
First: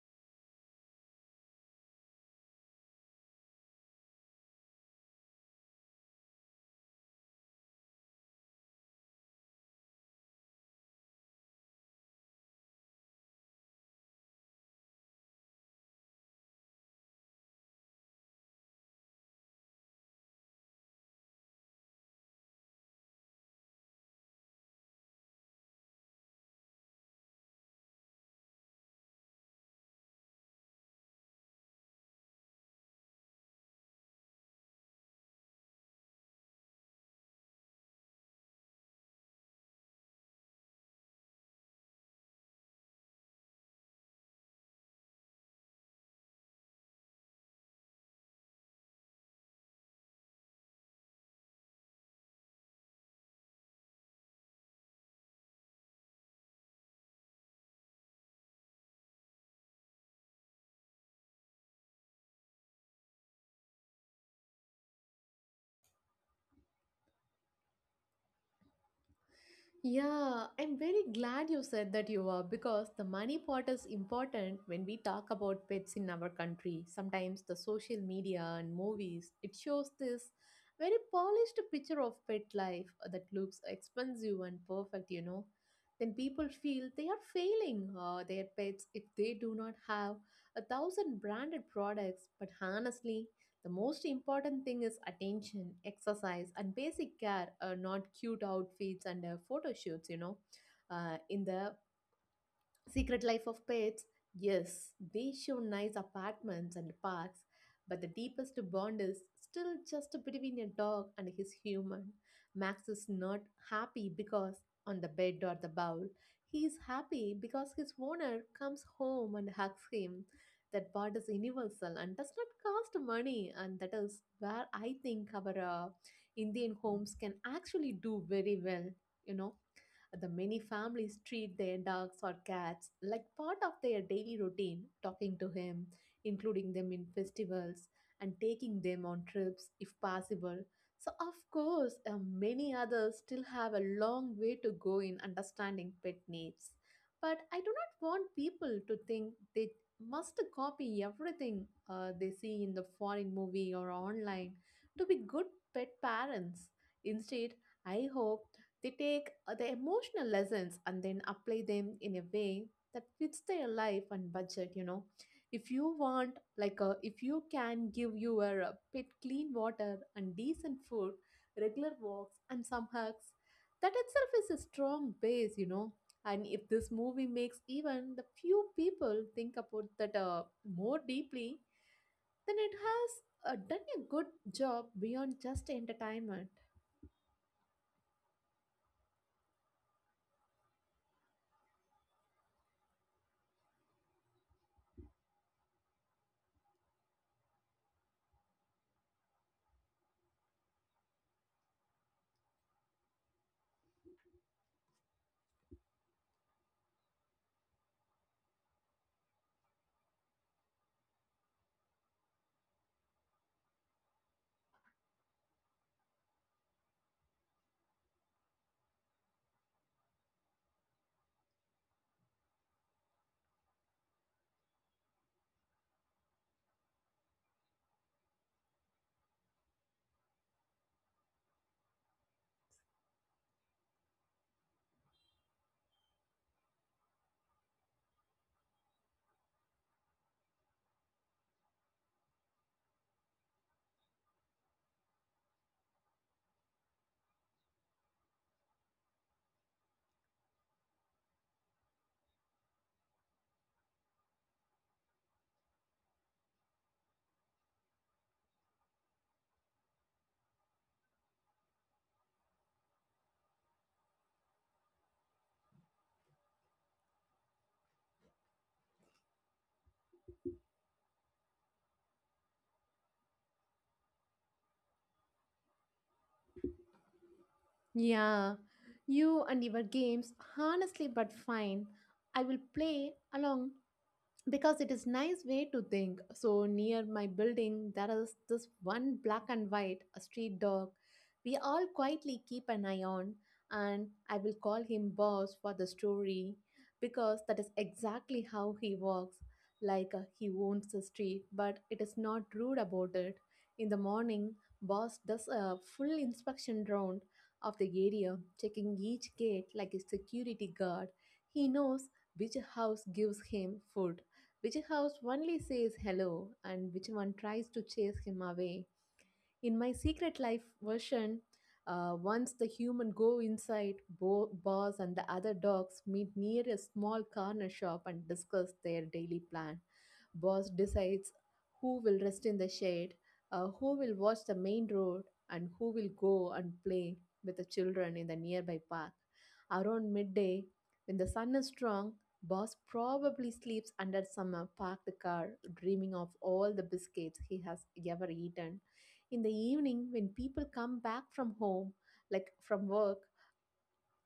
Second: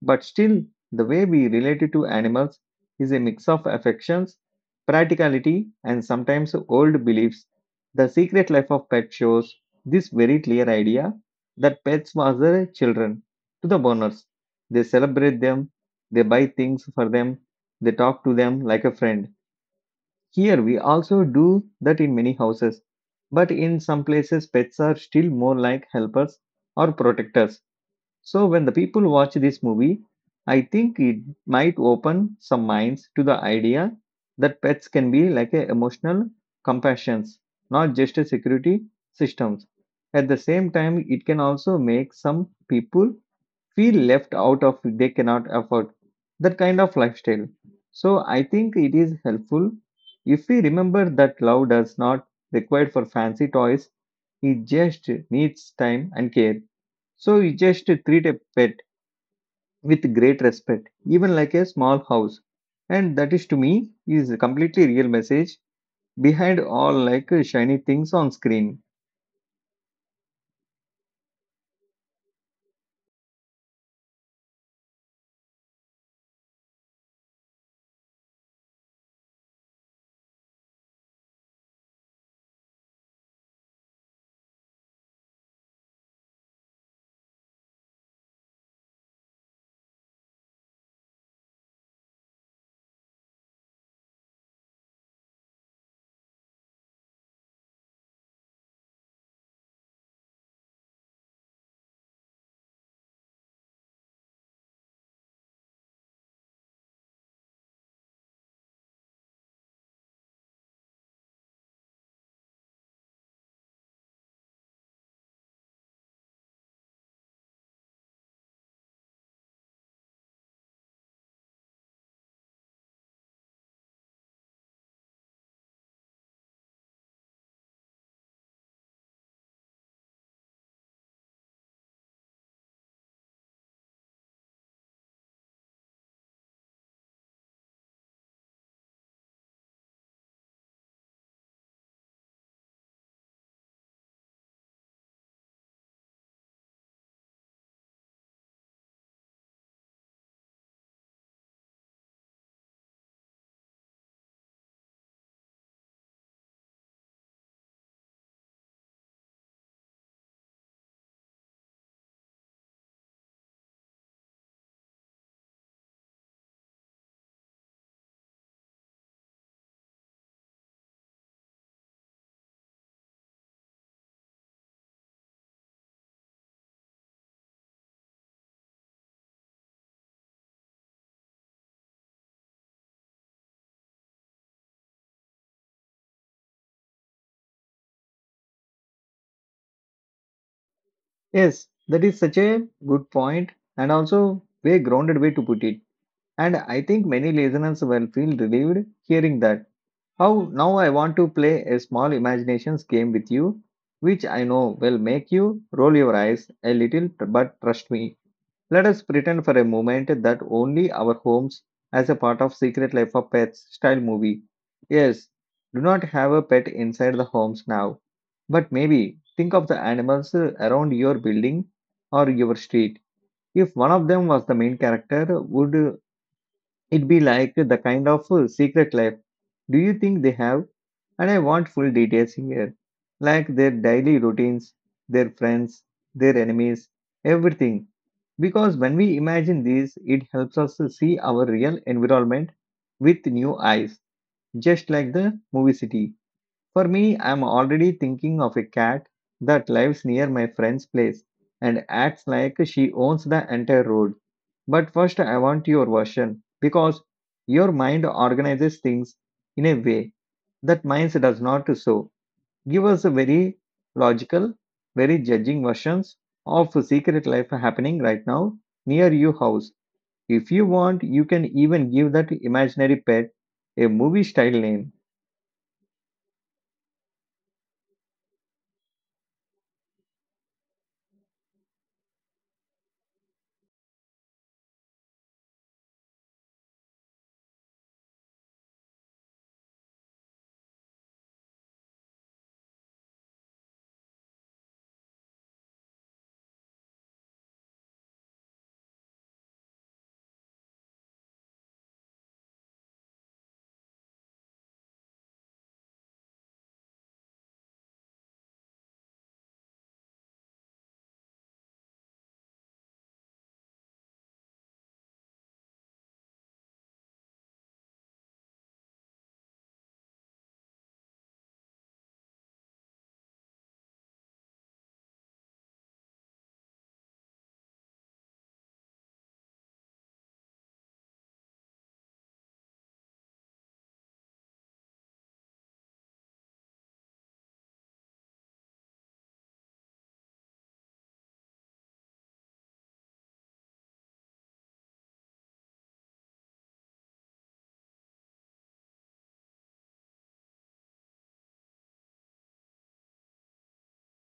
But still, the way we relate to animals is a mix of affections, practicality, and sometimes old beliefs. The Secret Life of Pets shows this very clear idea that pets was the children to the owners. They celebrate them, they buy things for them, they talk to them like a friend. Here we also do that in many houses, but in some places pets are still more like helpers or protectors. So when the people watch this movie, I think it might open some minds to the idea that pets can be like a emotional companions, not just a security systems. At the same time, it can also make some people feel left out of they cannot afford that kind of lifestyle so I think it is helpful if we remember that love does not require for fancy toys it just needs time and care so you just treat a pet with great respect even like a small house and that is to me is a completely real message behind all like shiny things on screen
Yeah, I'm very glad you said that you are because the money part is important when we talk about pets in our country. Sometimes the social media and movies it shows this very polished picture of pet life that looks expensive and perfect, you know. Then people feel they are failing their pets if they do not have a thousand branded products. But honestly, the most important thing is attention, exercise, and basic care, not cute outfits and photo shoots, you know. In the Secret Life of Pets, yes, they show nice apartments and parks, but the deepest bond is still just between a dog and his human. Max is not happy because on the bed or the bowl. He is happy because his owner comes home and hugs him. That bond is universal and does not cost money, and that is where I think our uh, Indian homes can actually do very well, you know. The many families treat their dogs or cats like part of their daily routine, talking to him, including them in festivals, and taking them on trips if possible. So, of course, many others still have a long way to go in understanding pet needs. But I do not want people to think they must copy everything they see in the foreign movie or online to be good pet parents. Instead, I hope they take the emotional lessons and then apply them in a way that fits their life and budget, you know. If you want, like, if you can give your pet clean water and decent food, regular walks, and some hugs, that itself is a strong base, you know. And if this movie makes even the few people think about that more deeply, then it has done a good job beyond just entertainment.
yes that is such a good point and also very grounded way to put it And I think many listeners will feel relieved hearing that. How now I want to play a small imaginations game with you, which I know will make you roll your eyes a little, but trust me. Let us pretend for a moment that only our homes as a part of Secret Life of Pets style movie. Yes, do not have a pet inside the homes now, but maybe think of the animals around your building or your street. If one of them was the main character, would It'd be like the kind of secret life. Do you think they have? And I want full details here, like their daily routines, their friends, their enemies, everything. Because when we imagine these, it helps us to see our real environment with new eyes, just like the movie city. For me, I'm already thinking of a cat that lives near my friend's place and acts like she owns the entire road. But first, I want your version because your mind organizes things in a way that mine does not. So, give us a very logical, very judging versions of secret life happening right now near your house. If you want, you can even give that imaginary pet a movie style name.
Yeah, you and your games, honestly, but fine. I will play along because it is nice way to think. So near my building there is this one black and white a street dog we all quietly keep an eye on, and I will call him Boss for the story because that is exactly how he walks, like he owns the street but it is not rude about it. In the morning Boss does a full inspection round of the area, checking each gate like a security guard. He knows which house gives him food, which house only says hello, and which one tries to chase him away. In my secret life version, once the human go inside, Boss and the other dogs meet near a small corner shop and discuss their daily plan. Boss decides who will rest in the shade, who will watch the main road, and who will go and play with the children in the nearby park. Around midday, when the sun is strong, Boss probably sleeps under some parked car, dreaming of all the biscuits he has ever eaten in the evening when people come back from home, like from work.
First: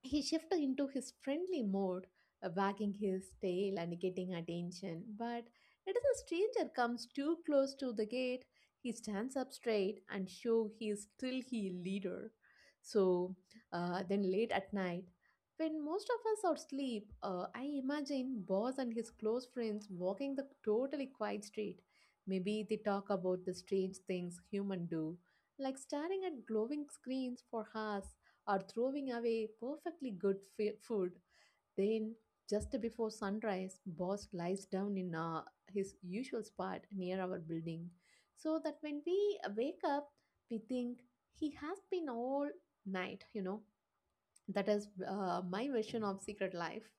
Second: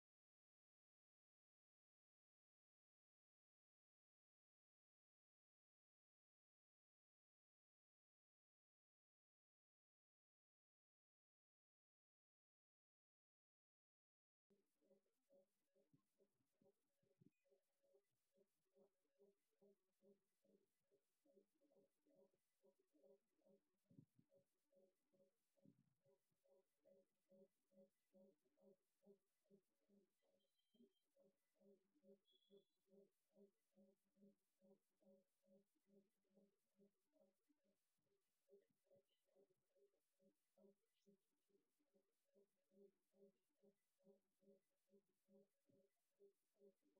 He shifted into his friendly mode, wagging his tail and getting attention. But as a stranger comes too close to the gate, he stands up straight and show he is still he leader. So then late at night, when most of us are asleep, I imagine boss and his close friends walking the totally quiet street. Maybe they talk about the strange things human do, like staring at glowing screens for hours or throwing away perfectly good food. Then, just before sunrise, boss lies down in his usual spot near our building so that when we wake up, we think he has been all night. That is my version of secret life.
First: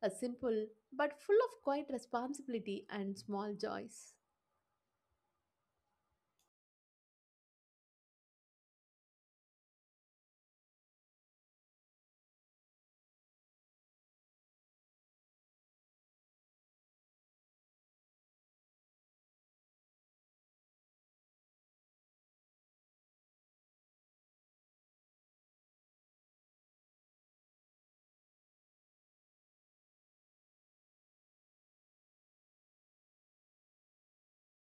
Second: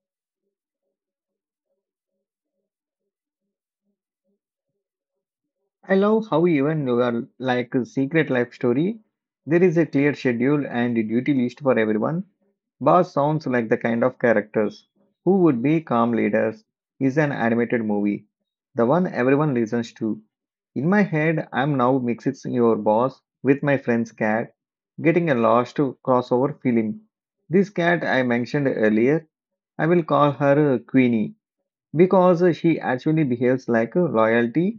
A simple but full of quiet responsibility and small joys.
I love how even your like secret life story, there is a clear schedule and a duty list for everyone. Boss sounds like the kind of characters who would be calm leaders is an animated movie, the one everyone listens to. In my head, I'm now mixing your boss with my friend's cat, getting a lost crossover feeling. This cat I mentioned earlier, I will call her Queenie because she actually behaves like a royalty.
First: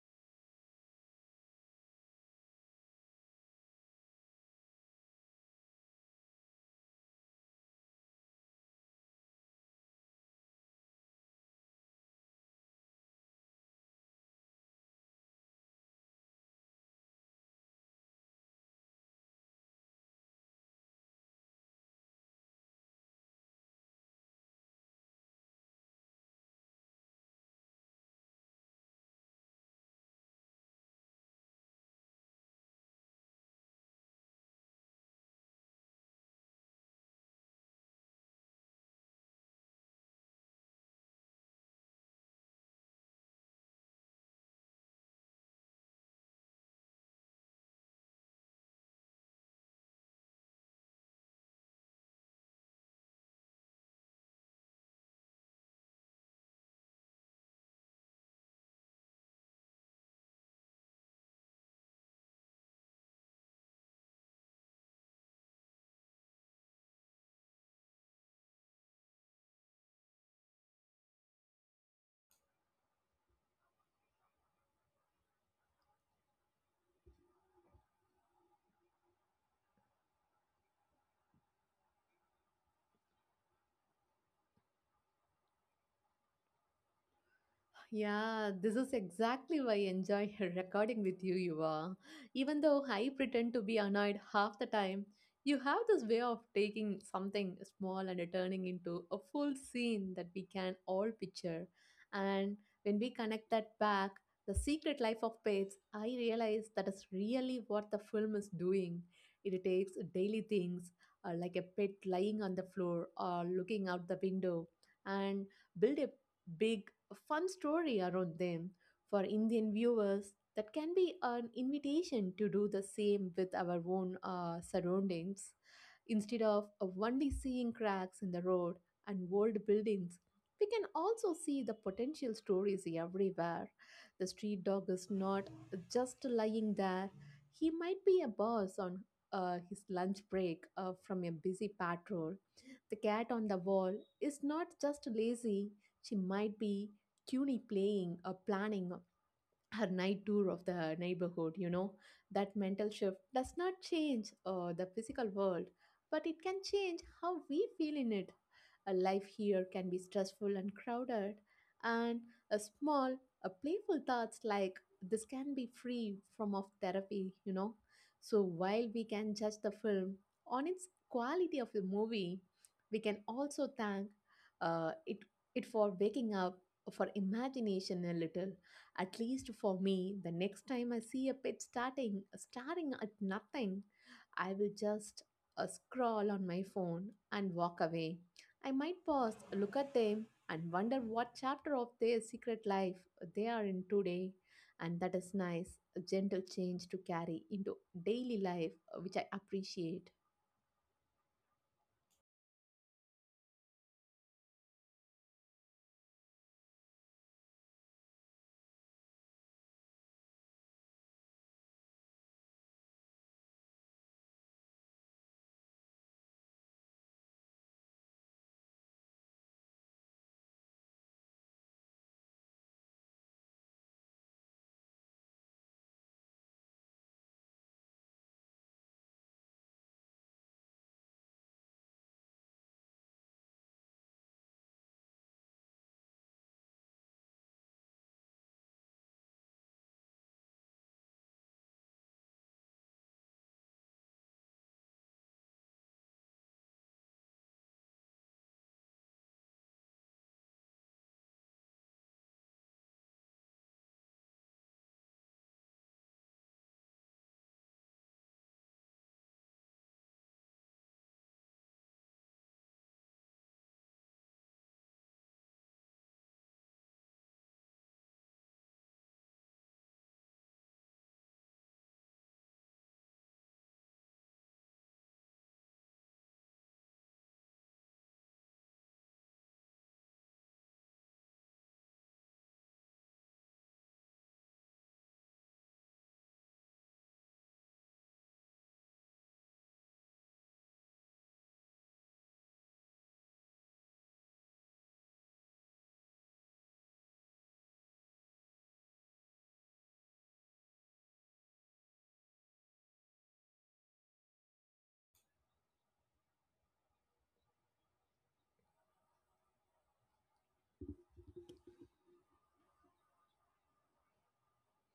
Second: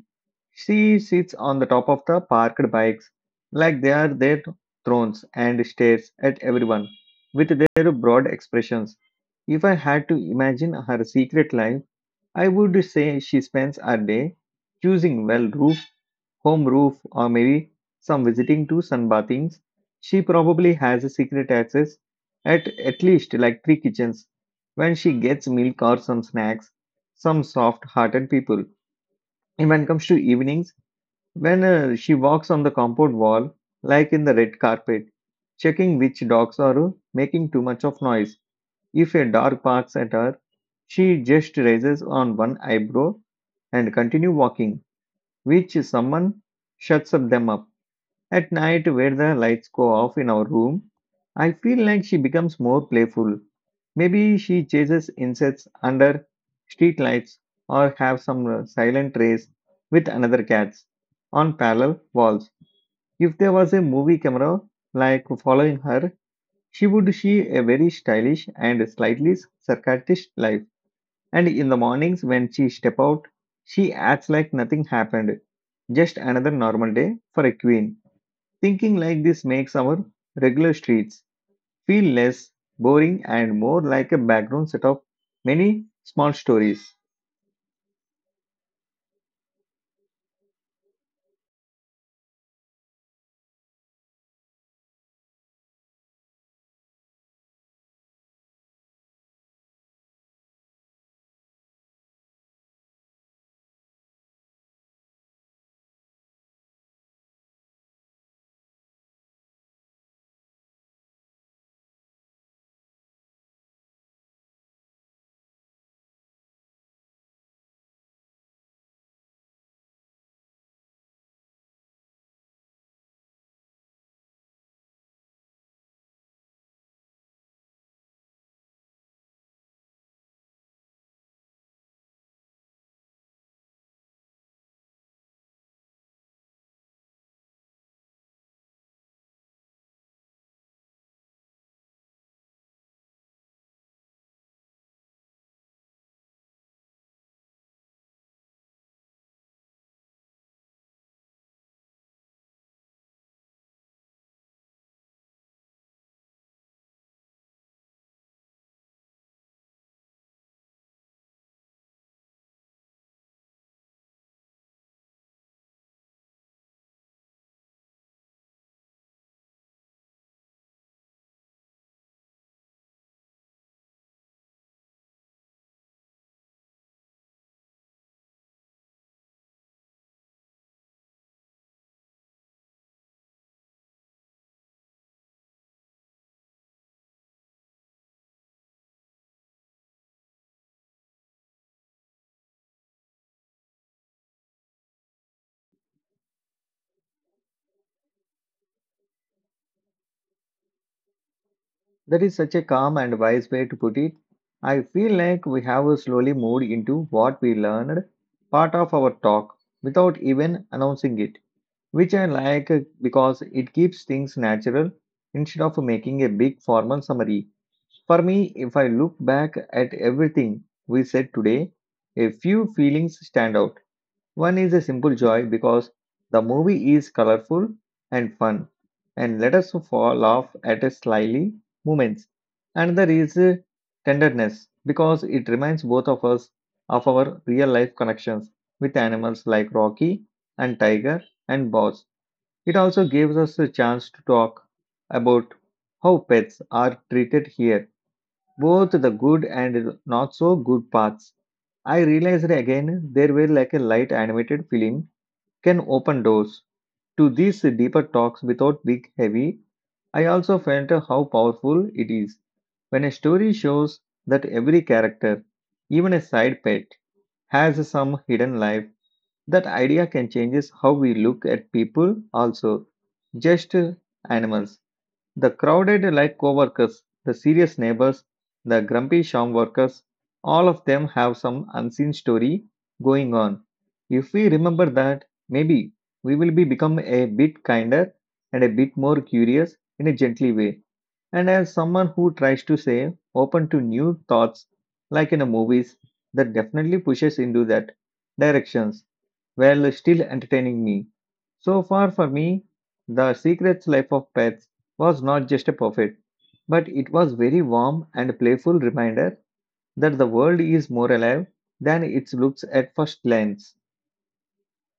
She sits on the top of the parked bikes like they are their thrones and stares at everyone with their broad expressions. If I had to imagine her secret life, I would say she spends her day choosing well roofs home roof, or maybe some visiting to sunbathings, she probably has a secret access at least like three kitchens when she gets milk or some snacks, some soft hearted people. And when it comes to evenings, when she walks on the compound wall, like in the red carpet, checking which dogs are making too much of noise. If a dog barks at her, she just raises on one eyebrow and continue walking, which someone shuts up them up. At night, where the lights go off in our room, I feel like she becomes more playful. Maybe she chases insects under streetlights or have some silent race with another cats on parallel walls. If there was a movie camera like following her, she would see a very stylish and slightly sarcastic life. And in the mornings when she step out, she acts like nothing happened, just another normal day for a queen. Thinking like this makes our regular streets feel less boring and more like a background set of many small stories.
Yeah, this is exactly why I enjoy recording with you, Yuva. Even though I pretend to be annoyed half the time, you have this way of taking something small and turning into a full scene that we can all picture. And when we connect that back, the secret life of pets, I realize that is really what the film is doing. It takes daily things like a pet lying on the floor or looking out the window, and build a big a fun story around them. For Indian viewers, that can be an invitation to do the same with our own surroundings. Instead of only seeing cracks in the road and old buildings, we can also see the potential stories everywhere. The street dog is not just lying there, he might be a boss on his lunch break from a busy patrol. The cat on the wall is not just lazy, she might be cuny playing or planning her night tour of the neighborhood, you know. That mental shift does not change the physical world, but it can change how we feel in it. A life here can be stressful and crowded, and a small a playful thoughts like this can be free from of therapy, you know. So while we can judge the film on its quality of the movie, we can also thank uh, it it for waking up for imagination a little. At least for me, the next time I see a pet starting staring at nothing, I will just scroll on my phone and walk away. I might pause, look at them, and wonder what chapter of their secret life they are in today. And that is nice, a gentle change to carry into daily life, which I appreciate.
That is such a calm and wise way to put it. I feel like we have slowly moved into what we learned part of our talk without even announcing it, which I like because it keeps things natural instead of making a big formal summary. For me, if I look back at everything we said today, a few feelings stand out. One is a simple joy because the movie is colorful and fun and let us fall laugh at a slyly moments. Another is tenderness because it reminds both of us of our real life connections with animals like Rocky and Tiger and Boss. It also gives us a chance to talk about how pets are treated here, both the good and not so good parts. I realized again there were like a light animated film can open doors to these deeper talks without big heavy. I also felt how powerful it is when a story shows that every character, even a side pet, has some hidden life. That idea can change how we look at people also, just animals. The crowded light co-workers, the serious neighbors, the grumpy sham workers, all of them have some unseen story going on. If we remember that, maybe we will be become a bit kinder and a bit more curious in a gently way. And as someone who tries to say open to new thoughts like in the movies, that definitely pushes into that directions while still entertaining me. So far for me, The Secret Life of Pets was not just a perfect, but it was very warm and playful reminder that the world is more alive than it looks at first glance.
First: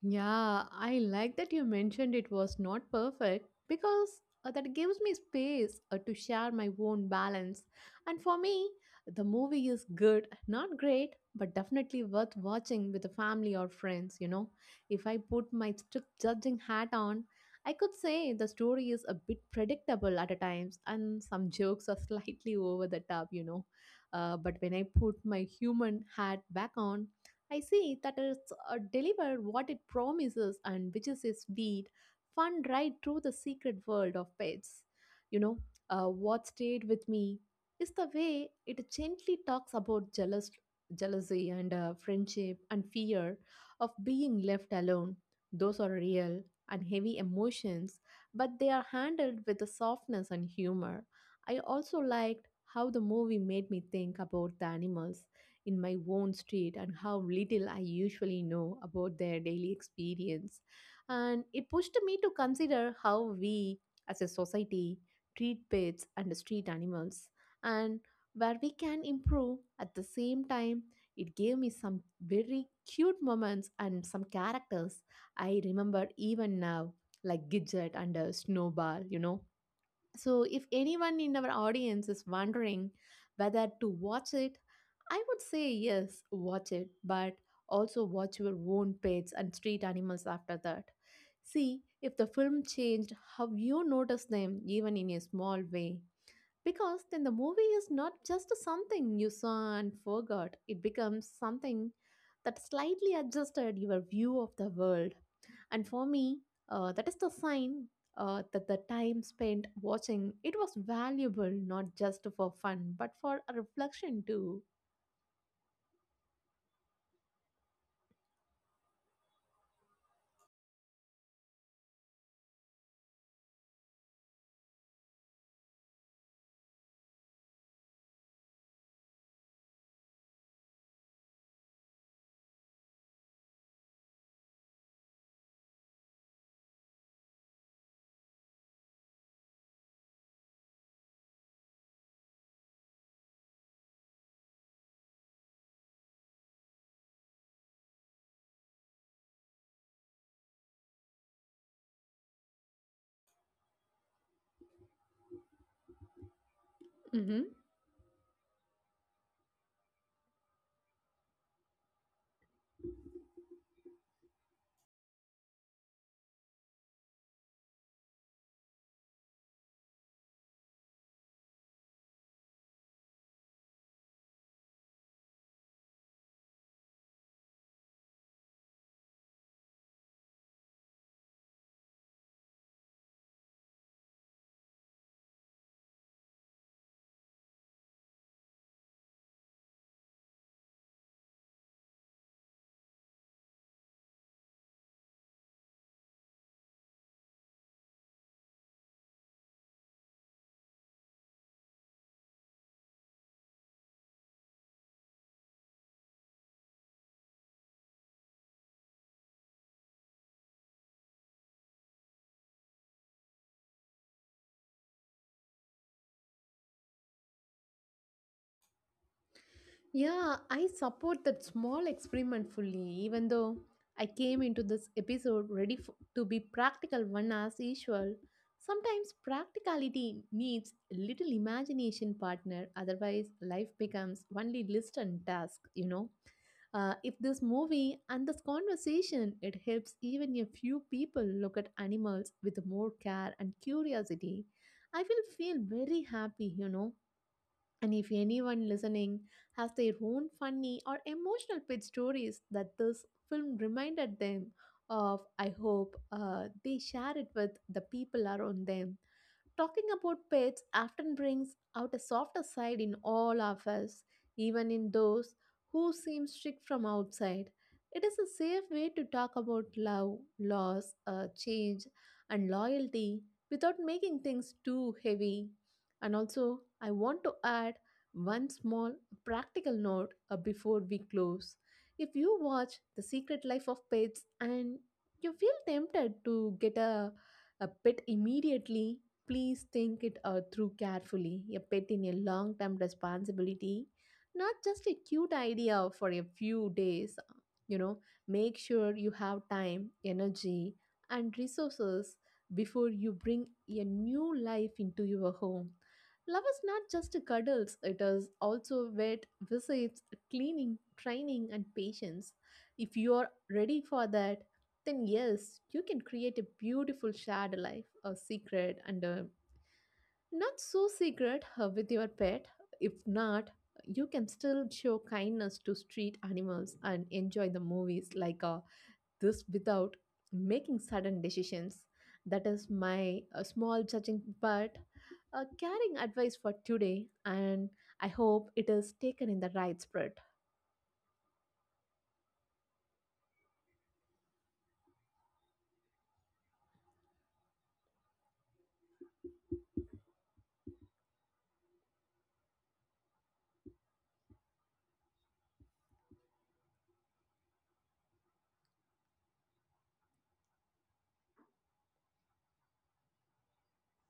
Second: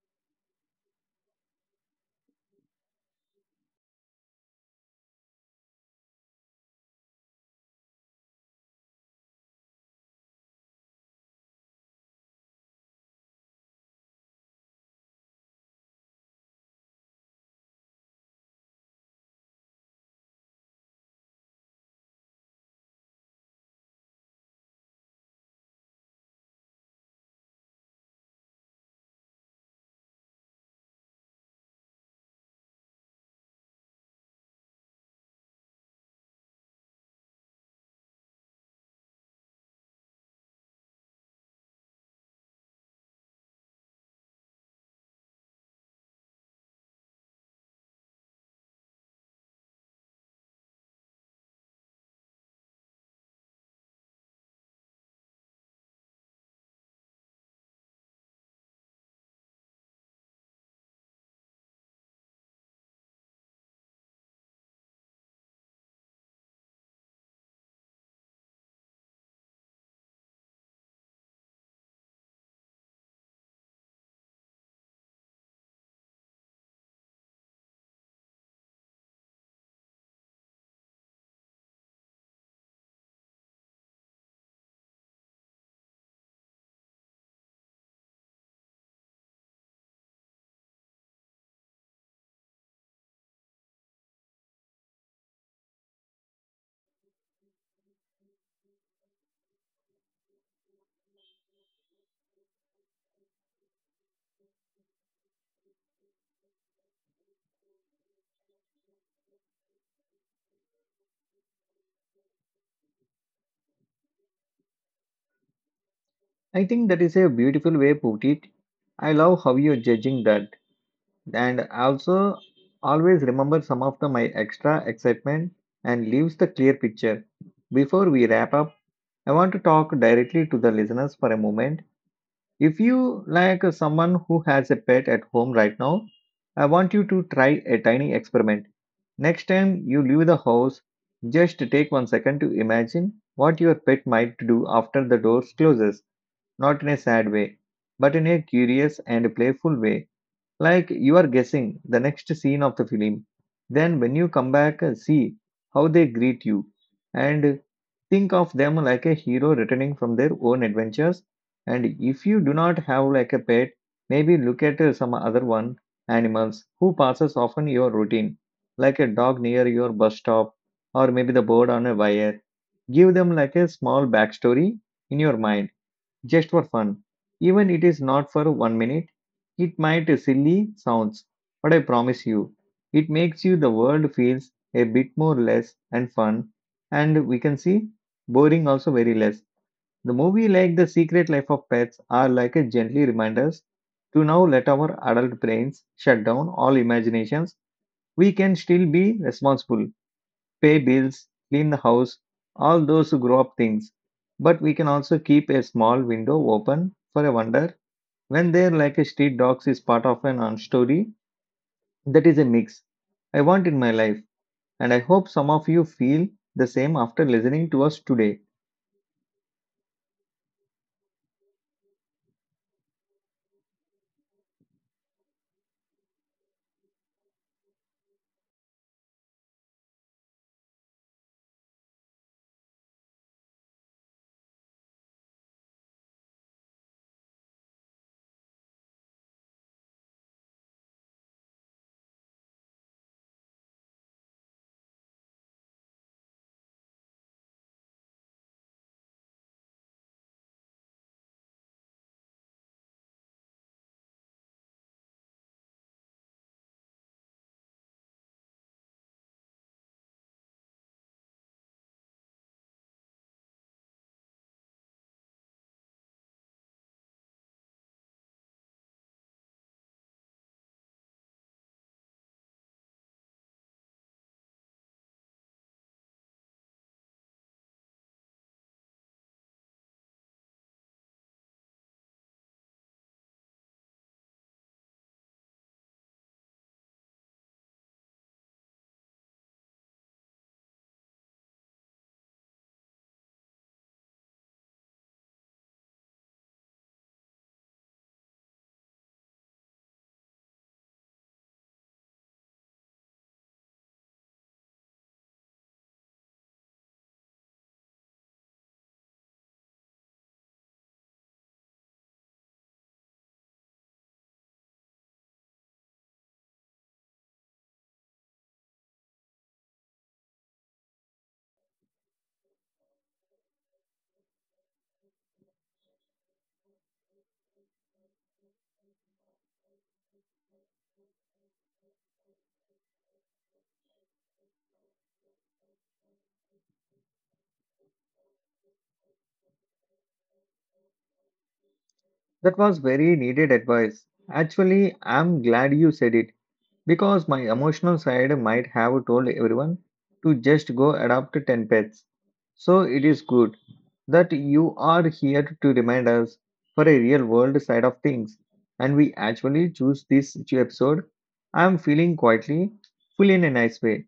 Yeah, I like that you mentioned it was not perfect, because that gives me space to share my own balance. And for me, the movie is good, not great, but definitely worth watching with a family or friends, you know. If I put my strict judging hat on, I could say the story is a bit predictable at a times and some jokes are slightly over the top, you know. But when I put my human hat back on, I see that it's delivered what it promises, and which is a sweet, fun ride through the secret world of pets. You know, what stayed with me is the way it gently talks about jealousy and friendship and fear of being left alone. Those are real and heavy emotions, but they are handled with a softness and humor. I also liked how the movie made me think about the animals in my own street and how little I usually know about their daily experience. And it pushed me to consider how we, as a society, treat pets and street animals, and where we can improve at the same time. It gave me some very cute moments and some characters I remember even now, like Gidget and Snowball, you know. So, if anyone in our audience is wondering whether to watch it, I would say yes, watch it, but also watch your own pets and street animals after that. See if the film changed how you notice them, even in a small way. Because then the movie is not just something you saw and forgot, it becomes something that slightly adjusted your view of the world. And for me, that is the sign that the time spent watching it was valuable, not just for fun, but for a reflection too.
I think that is a beautiful way put it. I love how you're judging that. And also always remember some of the my extra excitement and leaves the clear picture. Before we wrap up, I want to talk directly to the listeners for a moment. If you like someone who has a pet at home right now, I want you to try a tiny experiment. Next time you leave the house, just take one second to imagine what your pet might do after the door closes, not in a sad way, but in a curious and playful way like you are guessing the next scene of the film. Then, when you come back, see how they greet you and
Hmm.
think of them like a hero returning from their own adventures. And if you do not have like a pet, maybe look at some other one animals who passes often your routine, like a dog near your bus stop or maybe the bird on a wire. Give them like a small backstory in your mind just for fun. Even it is not for one minute. It might silly sounds, but I promise you, it makes you the world feels a bit more less and fun, and we can see boring also very less. The movie like The Secret Life of Pets are like a gently reminders to now let our adult brains shut down all imaginations. We can still be responsible pay bills, clean the house, all those grow up things. But we can also keep a small window open for a wonder when they're like a street dogs is part of an on story that is a mix I want in my life. And I hope some of you feel the same after listening to us today.
Yeah, I support that small experiment fully, even though I came into this episode ready to be practical one as usual. Sometimes practicality needs a little imagination partner, otherwise, life becomes only list and task, you know. If this movie and this conversation it helps even a few people look at animals with more care and curiosity, I will feel very happy, you know. And if anyone listening has their own funny or emotional pet stories that this film reminded them of, I hope they share it with the people around them. Talking about pets often brings out a softer side in all of us, even in those who seem strict from outside. It is a safe way to talk about love, loss, change, and loyalty without making things too heavy. And also, I want to add one small practical note before we close. If you watch The Secret Life of Pets and you feel tempted to get a pet immediately, please think it through carefully. A pet in a long term responsibility, not just a cute idea for a few days. You know, make sure you have time, energy, and resources before you bring a new life into your home. Love is not just cuddles, it is also wet visits, cleaning, training, and patience. If you are ready for that, then yes, you can create a beautiful shared life, a secret and not so secret with your pet. If not, you can still show kindness to street animals and enjoy the movies like this without making sudden decisions. That is my small judging but caring advice for today, and I hope it is taken in the right spirit.
That was very needed advice. Actually, I'm glad you said it. Because my emotional side might have told everyone to just go adopt 10 pets. So it is good that you are here to remind us for a real world side of things. And we actually choose this episode. I am feeling quietly full in a nice way.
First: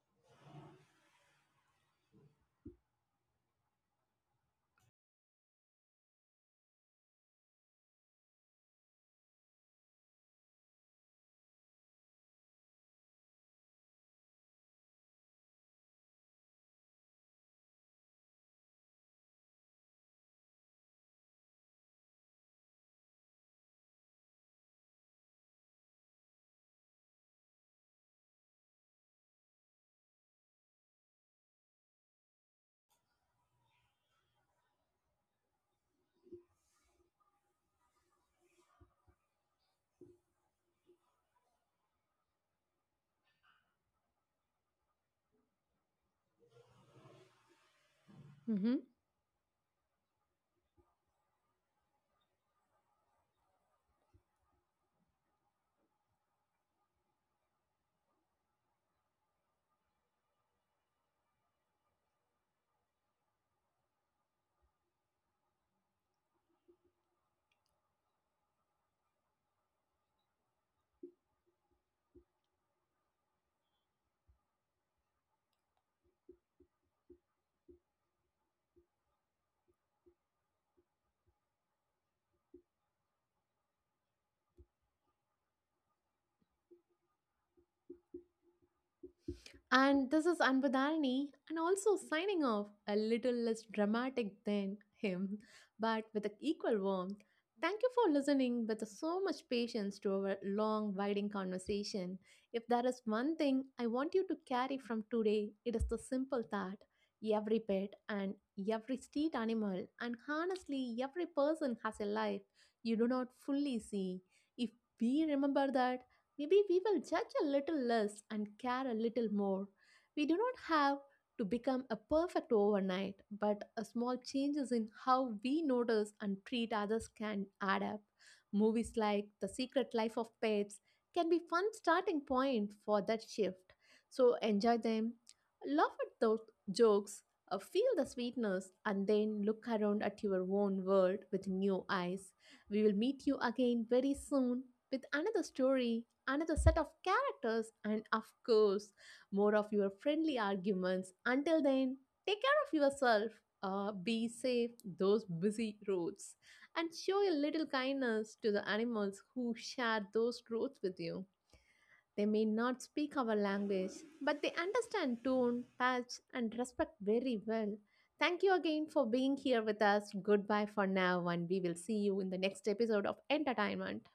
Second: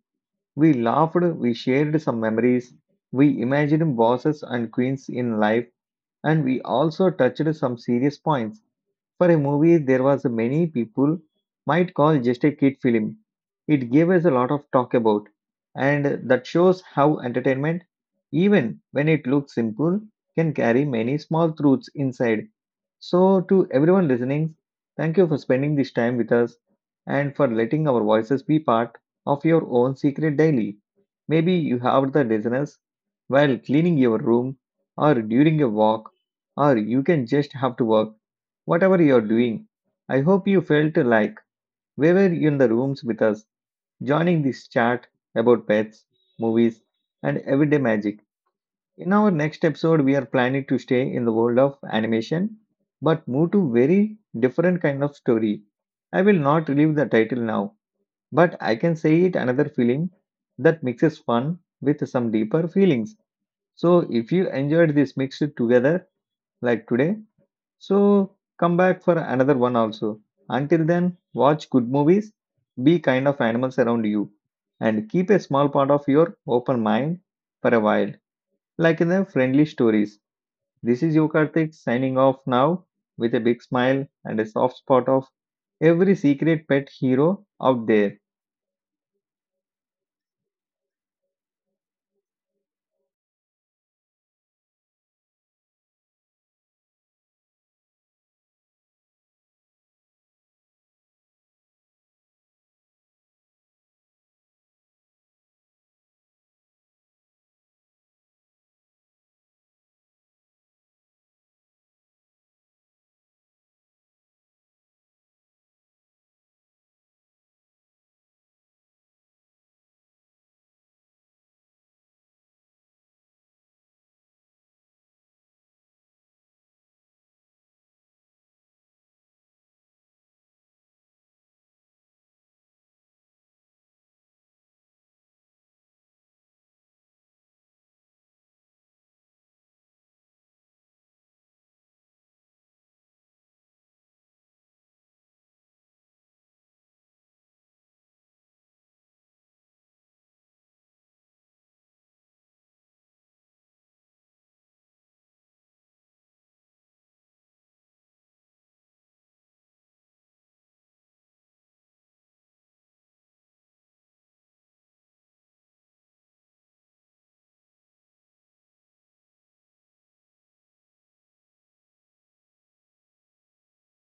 We laughed, we shared some memories, we imagined bosses and queens in life, and we also touched some serious points. For a movie there was many people might call just a kid film. It gave us a lot of talk about and that shows how entertainment even when it looks simple can carry many small truths inside. So, to everyone listening, thank you for spending this time with us and for letting our voices be part of your own secret daily. Maybe you have the listeners while cleaning your room or during a walk, or you can just have to work. Whatever you're doing, I hope you felt like we were in the rooms with us, joining this chat about pets, movies, and everyday magic.
Mhm.
In our next episode, we are planning to stay in the world of animation, but move to very different kind of story. I will not reveal the title now, but I can say it another film that mixes fun with some deeper feelings. So if you enjoyed this mixed together like today, so come back for another one also. Until then, watch good movies, be kind of animals around you, and keep a small part of your open mind for a while, like in the friendly stories. This is Yokartik signing off now with a big smile and a soft spot of every secret pet hero out there.
And this is Anbudharani, and also signing off a little less dramatic than him, but with an equal warmth. Thank you for listening with so much patience to our long, winding conversation. If there is one thing I want you to carry from today, it is the simple thought every pet and every street animal, and honestly, every person has a life you do not fully see. If we remember that, maybe we will judge a little less and care a little more. We do not have to become a perfect overnight, but a small changes in how we notice and treat others can add up. Movies like The Secret Life of Pets can be fun starting point for that shift. So enjoy them, laugh at those jokes, feel the sweetness, and then look around at your own world with new eyes. We will meet you again very soon with another story, another set of characters, and of course, more of your friendly arguments. Until then, take care of yourself. Be safe those busy roads and show a little kindness to the animals who share those roads with you. They may not speak our language, but they understand tone, touch, and respect very well. Thank you again for being here with us. Goodbye for now, and we will see you in the next episode of Entertainment.